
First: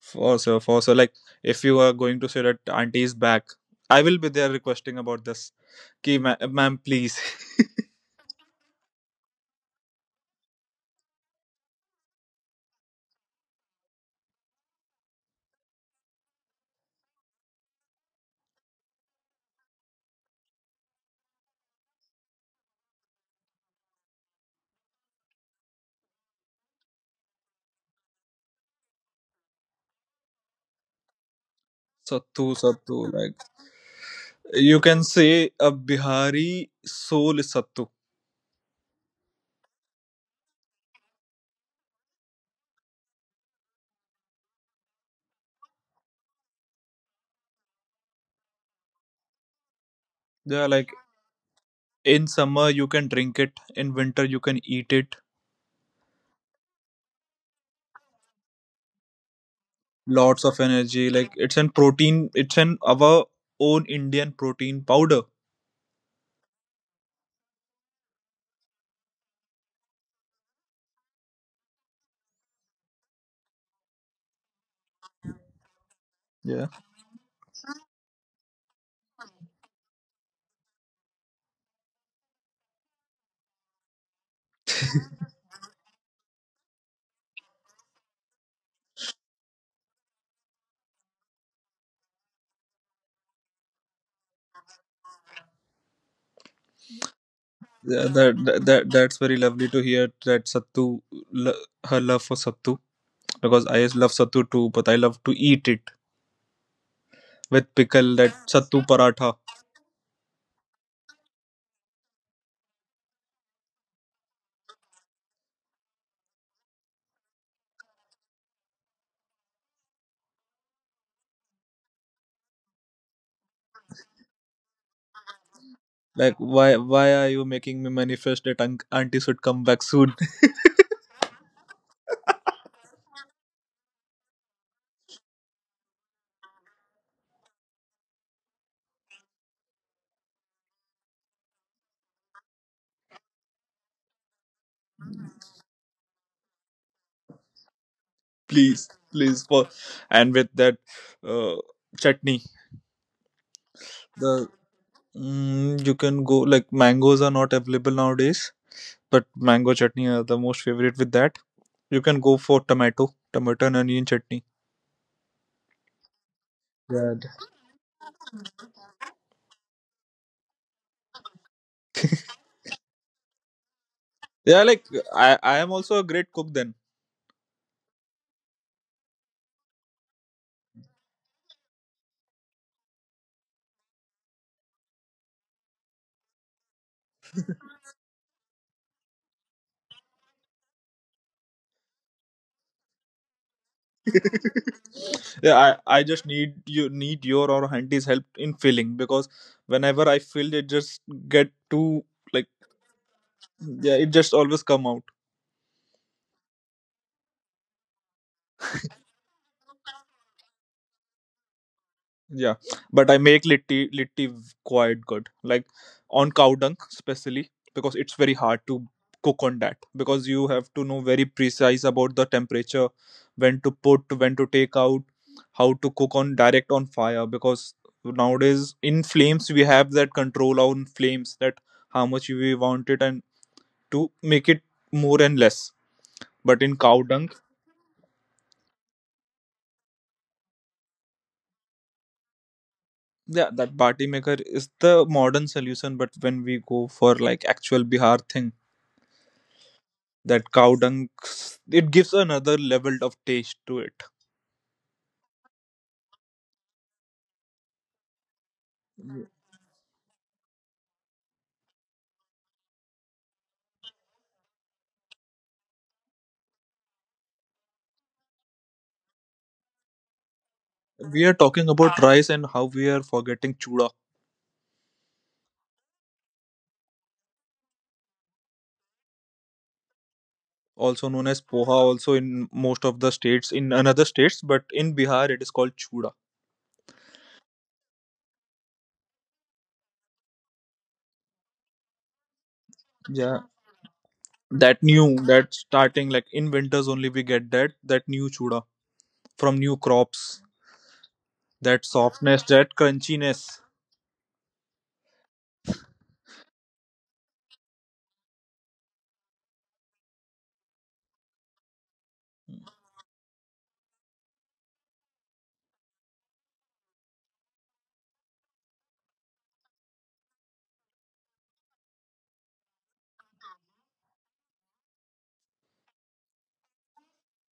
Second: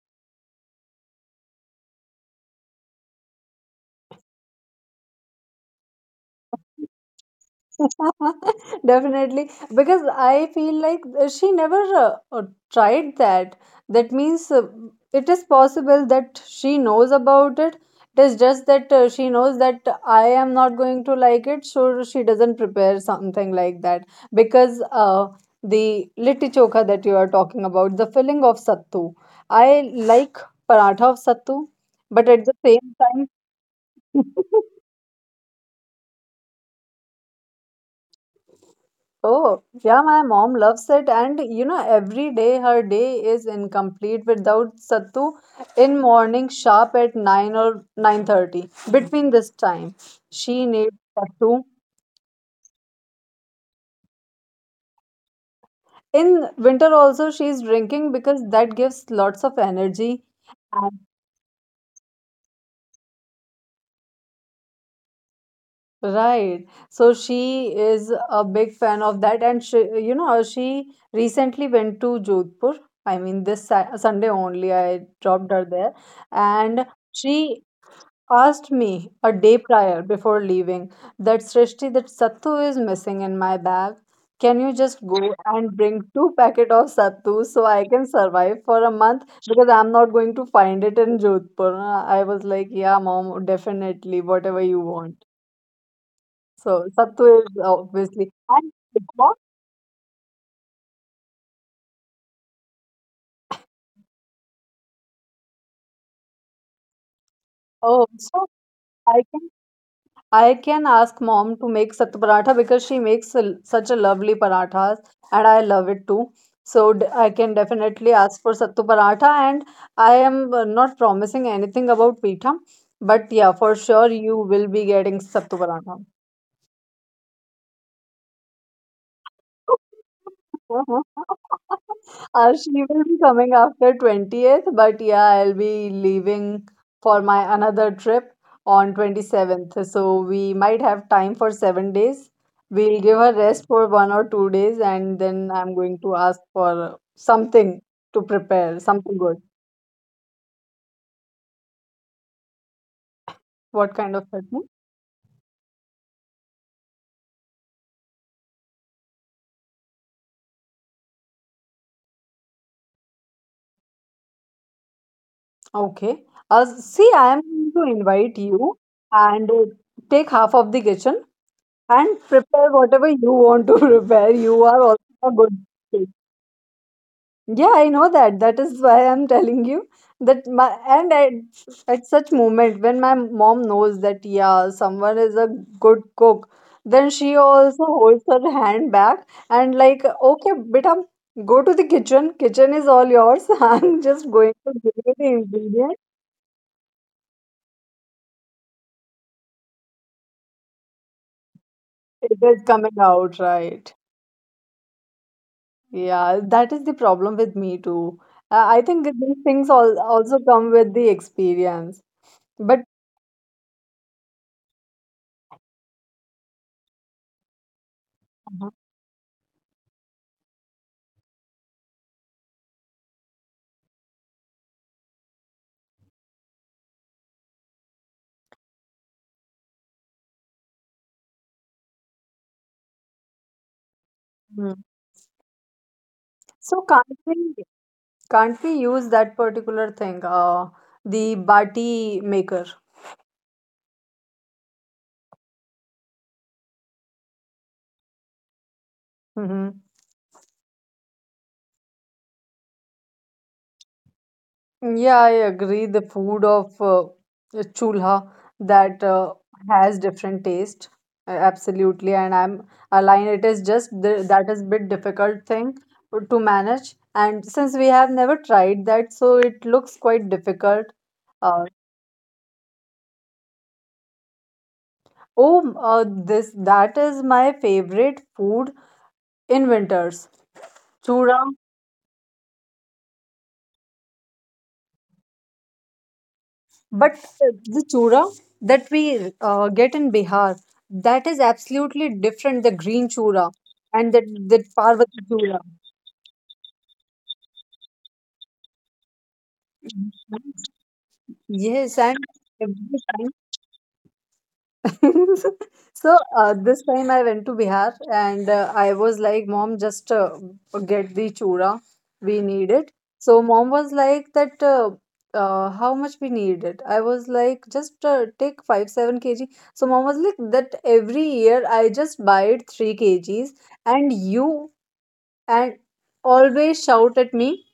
[SPEAKER 1] For sure, for sure. Like, if you are going to say that auntie is back, I will be there requesting about this. Ki ma- ma'am, please.
[SPEAKER 2] *laughs* Definitely, because I feel like she never tried that. That means it is possible that she knows about it. It is just that she knows that I am not going to like it, so she doesn't prepare something like that. Because the litti chokha that you are talking about, the filling of sattu, I like paratha of sattu,
[SPEAKER 1] *laughs*
[SPEAKER 2] but
[SPEAKER 1] Sattu,
[SPEAKER 2] at the same
[SPEAKER 1] sattu. Like,
[SPEAKER 2] time, *laughs*
[SPEAKER 1] you can say a Bihari soul is sattu.
[SPEAKER 2] Oh, yeah, my mom loves it. And you know, every day her day is incomplete without Sattu in morning sharp at 9 or 9:30. Between this time, she
[SPEAKER 1] Yeah, like
[SPEAKER 2] needs Sattu.
[SPEAKER 1] in summer you can drink it, in winter you can eat it.
[SPEAKER 2] In winter also she's drinking because that gives lots of energy.
[SPEAKER 1] Lots of
[SPEAKER 2] And-
[SPEAKER 1] energy. Like, it's an protein. It's an our own Indian protein powder.
[SPEAKER 2] right. So she is a big fan of that. And she, you know, she recently went to Jodhpur. I mean, this Sunday only I dropped her there.
[SPEAKER 1] Yeah.
[SPEAKER 2] And she asked me a day prior before leaving that, Srishti, that sattu is missing in my bag. Can you just go and bring two packet of sattu so I can survive for a month because I'm not going to find it in Jodhpur. I was like, yeah, mom, definitely, whatever you want. So sattu is
[SPEAKER 1] Yeah,
[SPEAKER 2] obviously.
[SPEAKER 1] that,
[SPEAKER 2] And
[SPEAKER 1] that that that's very lovely to hear that sattu lo- her love for sattu, because I love sattu too, but I love to eat it with
[SPEAKER 2] oh,
[SPEAKER 1] pickle, that
[SPEAKER 2] so
[SPEAKER 1] sattu
[SPEAKER 2] I
[SPEAKER 1] paratha.
[SPEAKER 2] can, I can ask mom to make sattu paratha because she makes a, such a lovely parathas, and I love it too. So I can definitely ask for sattu paratha, and I am not promising anything about pita, but yeah, for sure you will be getting sattu paratha.
[SPEAKER 1] Like, why are you making me manifest that un- auntie should come back soon? *laughs*
[SPEAKER 2] *laughs* She will be coming after 20th, but yeah, I'll be leaving for my another trip on 27th. So we might have time for 7 days. We'll give her rest for 1 or 2 days, and then I'm going to ask for something to prepare,
[SPEAKER 1] Please,
[SPEAKER 2] something good.
[SPEAKER 1] please for and with that uh, chutney.
[SPEAKER 2] What kind of
[SPEAKER 1] The
[SPEAKER 2] chutney?
[SPEAKER 1] mm, you can go like mangoes are not available nowadays, but mango chutney are the most favorite with that. You can go for tomato, tomato and onion chutney.
[SPEAKER 2] Okay. See,
[SPEAKER 1] Yeah.
[SPEAKER 2] I am going to invite you and take half of the kitchen and prepare whatever you want to *laughs* prepare. You
[SPEAKER 1] Yeah,
[SPEAKER 2] are
[SPEAKER 1] like
[SPEAKER 2] also a good
[SPEAKER 1] I am
[SPEAKER 2] cook.
[SPEAKER 1] also a great cook then.
[SPEAKER 2] Yeah, I know that. That is why I'm telling you that my and at such moment when my mom knows that yeah, someone is a good cook, then she also holds her hand back and like, okay, beta, go to the kitchen. Kitchen is all yours. *laughs* I'm just going to give
[SPEAKER 1] *laughs*
[SPEAKER 2] you the
[SPEAKER 1] Yeah,
[SPEAKER 2] ingredient.
[SPEAKER 1] I just need you need your or auntie's help in filling, because whenever I fill it just get too
[SPEAKER 2] It is
[SPEAKER 1] like
[SPEAKER 2] coming out right.
[SPEAKER 1] yeah, it just always come out.
[SPEAKER 2] Yeah, that is the problem with me too. I think that these things all also come with the experience.
[SPEAKER 1] Yeah,
[SPEAKER 2] But
[SPEAKER 1] but I make litti quite good. Like on cow dung especially, because it's very hard to cook on that, because you have to know very precise about the temperature, when to put, when to take out, how to cook on direct on fire, because nowadays in flames we have that control on flames that how much we want it and to make it
[SPEAKER 2] Mhm.
[SPEAKER 1] more and less.
[SPEAKER 2] so
[SPEAKER 1] But in
[SPEAKER 2] can't
[SPEAKER 1] cow
[SPEAKER 2] we
[SPEAKER 1] dung,
[SPEAKER 2] can't we use that particular thing, the bati maker?
[SPEAKER 1] yeah, that party maker is the modern solution. But when we go for like actual Bihar thing,
[SPEAKER 2] Mm-hmm.
[SPEAKER 1] that cow dung, it gives another level of taste to it.
[SPEAKER 2] Yeah, I agree. The food of Chulha that has different taste, absolutely. And I'm aligned. It is just that is bit difficult thing to manage. And since we have never tried that, so it looks quite difficult.
[SPEAKER 1] We are
[SPEAKER 2] Uh,
[SPEAKER 1] talking about rice and how we are forgetting chuda,
[SPEAKER 2] oh, this that is my favorite food in winters.
[SPEAKER 1] also
[SPEAKER 2] Chura.
[SPEAKER 1] known as poha also in most of the states in another states, but in Bihar it is called chuda.
[SPEAKER 2] But the chura that we get in Bihar, that is absolutely different. The green chura
[SPEAKER 1] Yeah,
[SPEAKER 2] and that that
[SPEAKER 1] that
[SPEAKER 2] Parvati
[SPEAKER 1] new,
[SPEAKER 2] chura.
[SPEAKER 1] that starting like in winters only we get that that new chuda from new crops,
[SPEAKER 2] Yes,
[SPEAKER 1] that
[SPEAKER 2] and
[SPEAKER 1] softness,
[SPEAKER 2] every
[SPEAKER 1] that
[SPEAKER 2] time
[SPEAKER 1] crunchiness.
[SPEAKER 2] *laughs* So this time I went to Bihar, and I was like, Mom, just get the chura. We need it. So mom was like that, how much we need it? I was like, just take 5, 7 kg. So mom was like that every year I just buy it 3 kgs, and you, and always shout at me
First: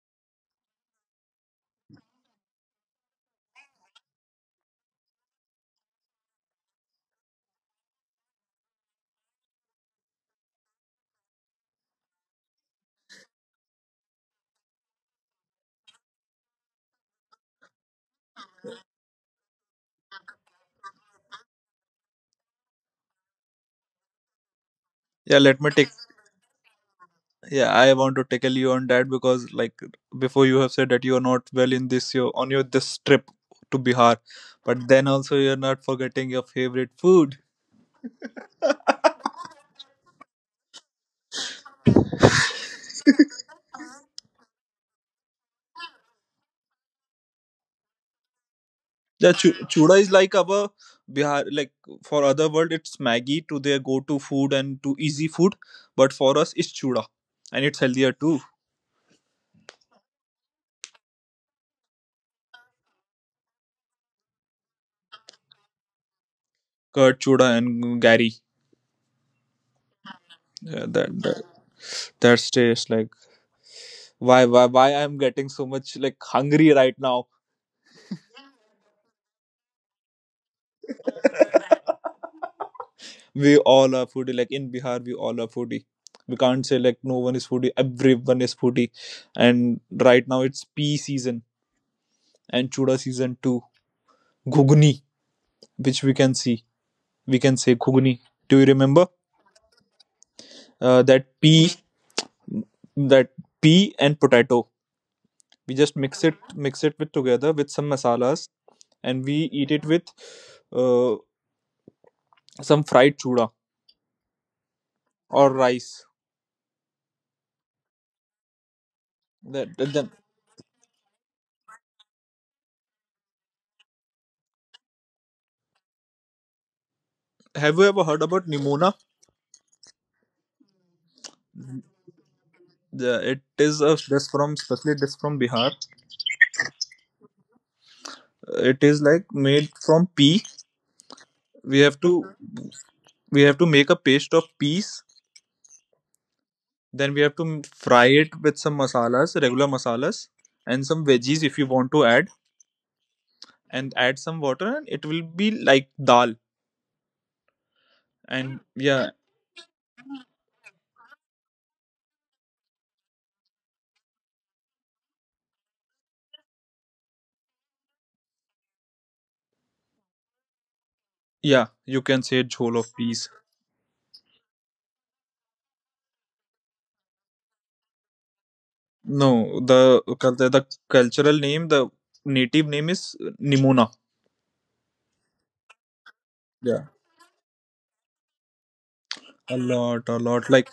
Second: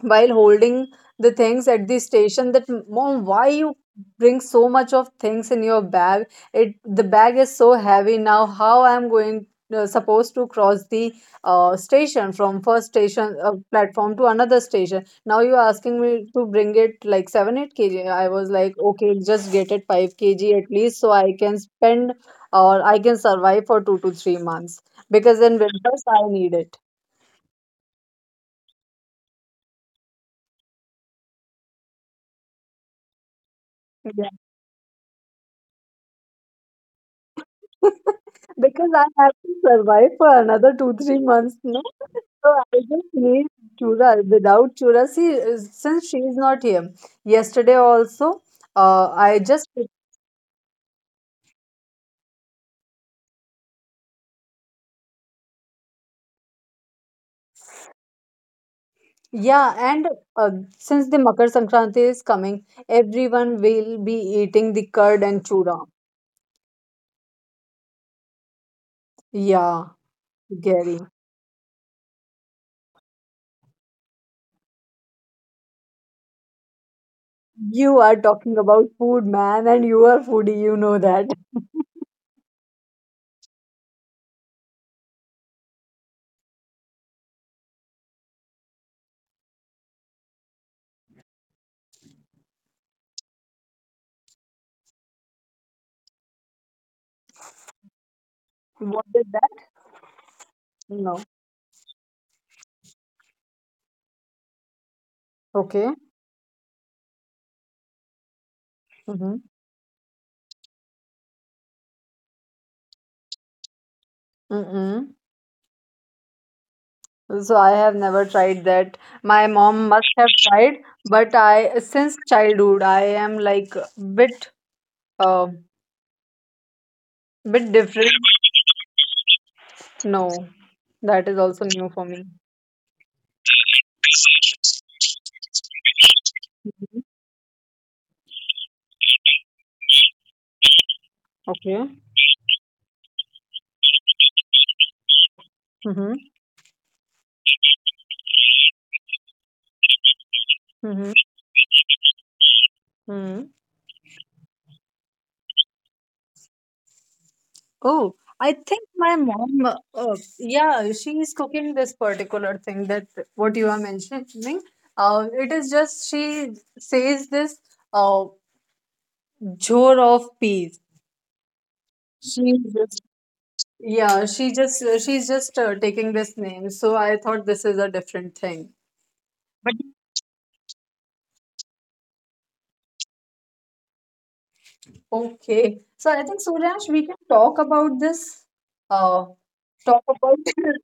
[SPEAKER 2] while holding the things at the station that, mom, why you bring so much of things in your bag, it, the bag is so heavy, now how I'm going, supposed to cross the station from first station platform to another station. Now you're asking me to bring it like 7, 8 kg. I was like, okay, just get it 5 kg at least, so I can spend or I can survive for 2 to 3 months because
[SPEAKER 1] Yeah,
[SPEAKER 2] in
[SPEAKER 1] let me take
[SPEAKER 2] winters I need it.
[SPEAKER 1] yeah, I want to tackle you on that, because like before you have said that you are not well in this your on your this trip to Bihar, but then also you're not forgetting your favorite food.
[SPEAKER 2] *laughs* Because I have to survive for another two, 3 months, no? So I just need chura. Without chura, see, since she is not here, yesterday also,
[SPEAKER 1] Yeah,
[SPEAKER 2] I
[SPEAKER 1] chu-
[SPEAKER 2] just,
[SPEAKER 1] chuda is like our Bihar, like for other world it's Maggie to their go-to food and to easy food, but for us it's chuda, and it's healthier too.
[SPEAKER 2] yeah, and uh, since the Makar Sankranti is coming, everyone will be eating the curd and chura.
[SPEAKER 1] Curd chuda and gari.
[SPEAKER 2] Yeah, Gary,
[SPEAKER 1] That that's tastes like why I'm getting so much like hungry right now.
[SPEAKER 2] you are talking about food, man, and you are foodie, you know that. *laughs*
[SPEAKER 1] *laughs* We all are foodie. Like in Bihar, we all are foodie. We can't say like no one is foodie. Everyone is foodie. And right now it's pea season and chuda season too. Ghugni, which we can see, we can say ghugni. Do you
[SPEAKER 2] What
[SPEAKER 1] remember
[SPEAKER 2] is that?
[SPEAKER 1] uh,
[SPEAKER 2] No.
[SPEAKER 1] that pea, that pea and potato? We
[SPEAKER 2] Okay.
[SPEAKER 1] just mix it with together with some masalas, and
[SPEAKER 2] Mm-hmm.
[SPEAKER 1] we eat it with uh, some fried chuda
[SPEAKER 2] Mm-mm.
[SPEAKER 1] or rice.
[SPEAKER 2] So I have never tried that. My
[SPEAKER 1] That,
[SPEAKER 2] mom must
[SPEAKER 1] that,
[SPEAKER 2] have tried, but I, since childhood I am like a bit uh, bit
[SPEAKER 1] have you
[SPEAKER 2] different.
[SPEAKER 1] ever heard about nimona?
[SPEAKER 2] No, that is also new for me.
[SPEAKER 1] The it is a dress from especially this from Bihar.
[SPEAKER 2] Mhm.
[SPEAKER 1] It is like made from pea. We
[SPEAKER 2] Okay.
[SPEAKER 1] have to we have to make a paste of peas.
[SPEAKER 2] Mm-hmm.
[SPEAKER 1] Then we have to fry it with some masalas, regular masalas, and
[SPEAKER 2] Mm-hmm.
[SPEAKER 1] some veggies if you want to add,
[SPEAKER 2] Mm-hmm.
[SPEAKER 1] and add some water, and it will be like dal.
[SPEAKER 2] Oh, I
[SPEAKER 1] And
[SPEAKER 2] think my
[SPEAKER 1] yeah,
[SPEAKER 2] mom, yeah, she is cooking this particular thing that what you are mentioning. It is just she says this uh, jhor of peas.
[SPEAKER 1] yeah, you can say jhol of peas.
[SPEAKER 2] Yeah, she just she's just taking this name. So I thought this is a different thing.
[SPEAKER 1] No, the cultural name, the native name is nimona.
[SPEAKER 2] Okay. So I think, Suryash,
[SPEAKER 1] Yeah,
[SPEAKER 2] we can talk about this. Uh,
[SPEAKER 1] a
[SPEAKER 2] talk
[SPEAKER 1] lot, a lot. Like,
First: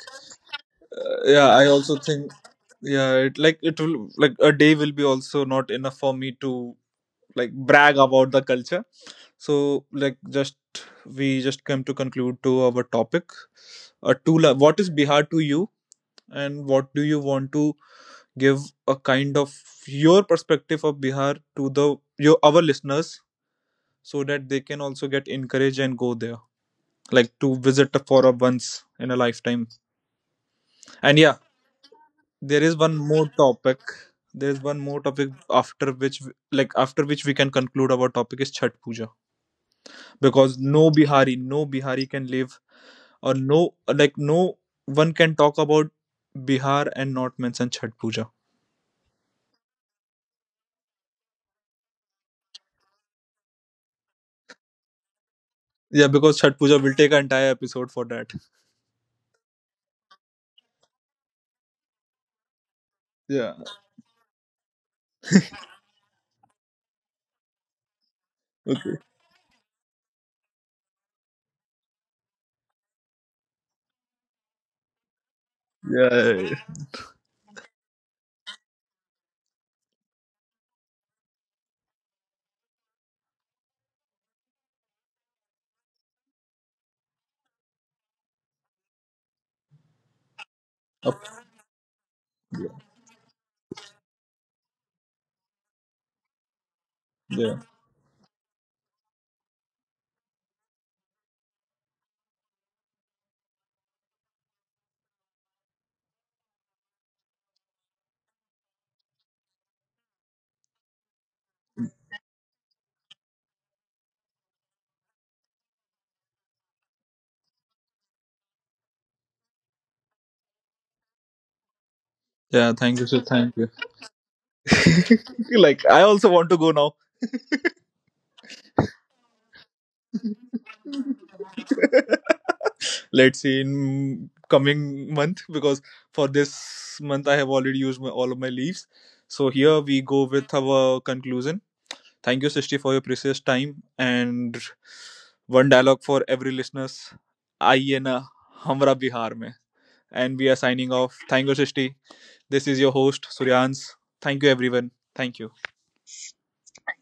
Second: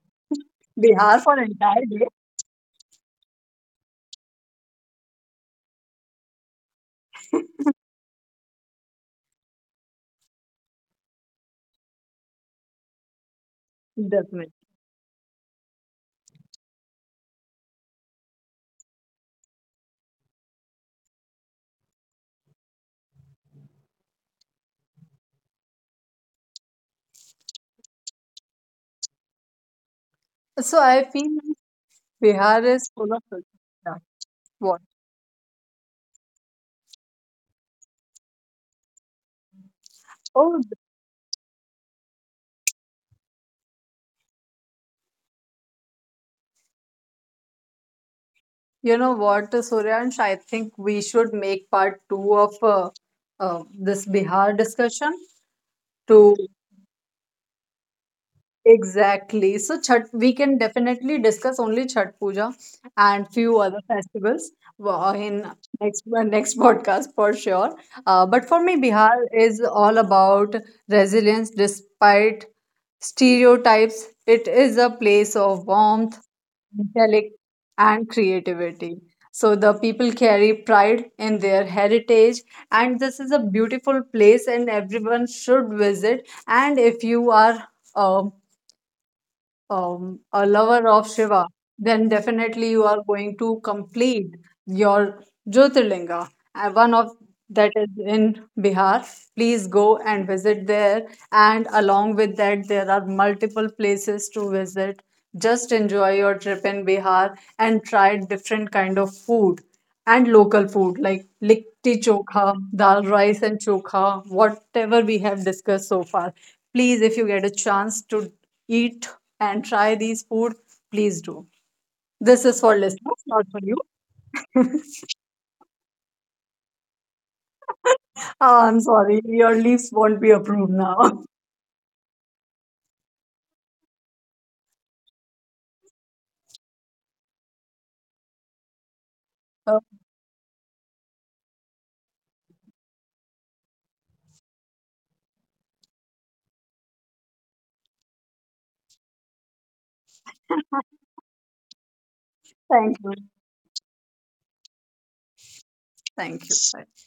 [SPEAKER 2] Bihar for
[SPEAKER 1] yeah, I also think yeah it like it will like a day will be also not enough for me to like brag about the culture, so like just we just come to conclude to our topic to
[SPEAKER 2] definitely.
[SPEAKER 1] la- what is Bihar to you and what do you want to give a kind of your perspective of Bihar to the your our listeners, so that they can also get encouraged and go there, like to visit for a once in a lifetime.
[SPEAKER 2] So I
[SPEAKER 1] And
[SPEAKER 2] feel
[SPEAKER 1] yeah,
[SPEAKER 2] like Bihar
[SPEAKER 1] there is
[SPEAKER 2] is
[SPEAKER 1] one
[SPEAKER 2] full of
[SPEAKER 1] more
[SPEAKER 2] culture.
[SPEAKER 1] topic
[SPEAKER 2] Yeah.
[SPEAKER 1] there is
[SPEAKER 2] What?
[SPEAKER 1] one more topic after which like after which we can conclude our topic is Chhat Puja, because
[SPEAKER 2] Oh,
[SPEAKER 1] no bihari can live or no like no one can talk about Bihar and not mention Chhat Puja.
[SPEAKER 2] you know what, Suryansh? I think we should make part two of this Bihar discussion
[SPEAKER 1] Yeah,
[SPEAKER 2] to
[SPEAKER 1] because Chhat Puja will take an entire episode for that.
[SPEAKER 2] exactly. So Chhat, we can definitely discuss only Chhat Puja and
[SPEAKER 1] Yeah,
[SPEAKER 2] few other festivals in next next *laughs* podcast for sure. But for me,
[SPEAKER 1] okay.
[SPEAKER 2] Bihar is all about resilience despite stereotypes. It is a place of
[SPEAKER 1] Yeah,
[SPEAKER 2] warmth,
[SPEAKER 1] yeah, yeah,
[SPEAKER 2] intellect, and creativity. So the people carry pride in their heritage, and this is a beautiful place, and everyone should visit. And if you are um a lover of Shiva,
[SPEAKER 1] Up-
[SPEAKER 2] then definitely you are going to complete your Jyotirlinga. And one of
[SPEAKER 1] yeah.
[SPEAKER 2] that is in Bihar. Please go and visit there. And along with that, there are multiple places to visit. Just enjoy your trip in Bihar and try different kind of food and local food like litti chokha, dal rice and chokha, whatever we have discussed so far. Please, if you get a chance to eat and try these food, please do. This is for
[SPEAKER 1] Yeah, thank you sir,
[SPEAKER 2] listeners, not
[SPEAKER 1] thank
[SPEAKER 2] for
[SPEAKER 1] you.
[SPEAKER 2] you.
[SPEAKER 1] *laughs* Like, I also want to go now.
[SPEAKER 2] I'm sorry, your leaves won't be approved now. *laughs*
[SPEAKER 1] Let's say in coming month, because for this month I have already used my, all of my leaves. So
[SPEAKER 2] Uh,
[SPEAKER 1] here we go with our conclusion. Thank you, Sishti, for your precious time and one dialogue for every listeners. आइए ना Hamra Bihar में, and we are signing off. Thank you, Sishti. This is your
[SPEAKER 2] thank you.
[SPEAKER 1] host, Suryansh. Thank you, everyone. Thank you.
[SPEAKER 2] Thank you. Bye.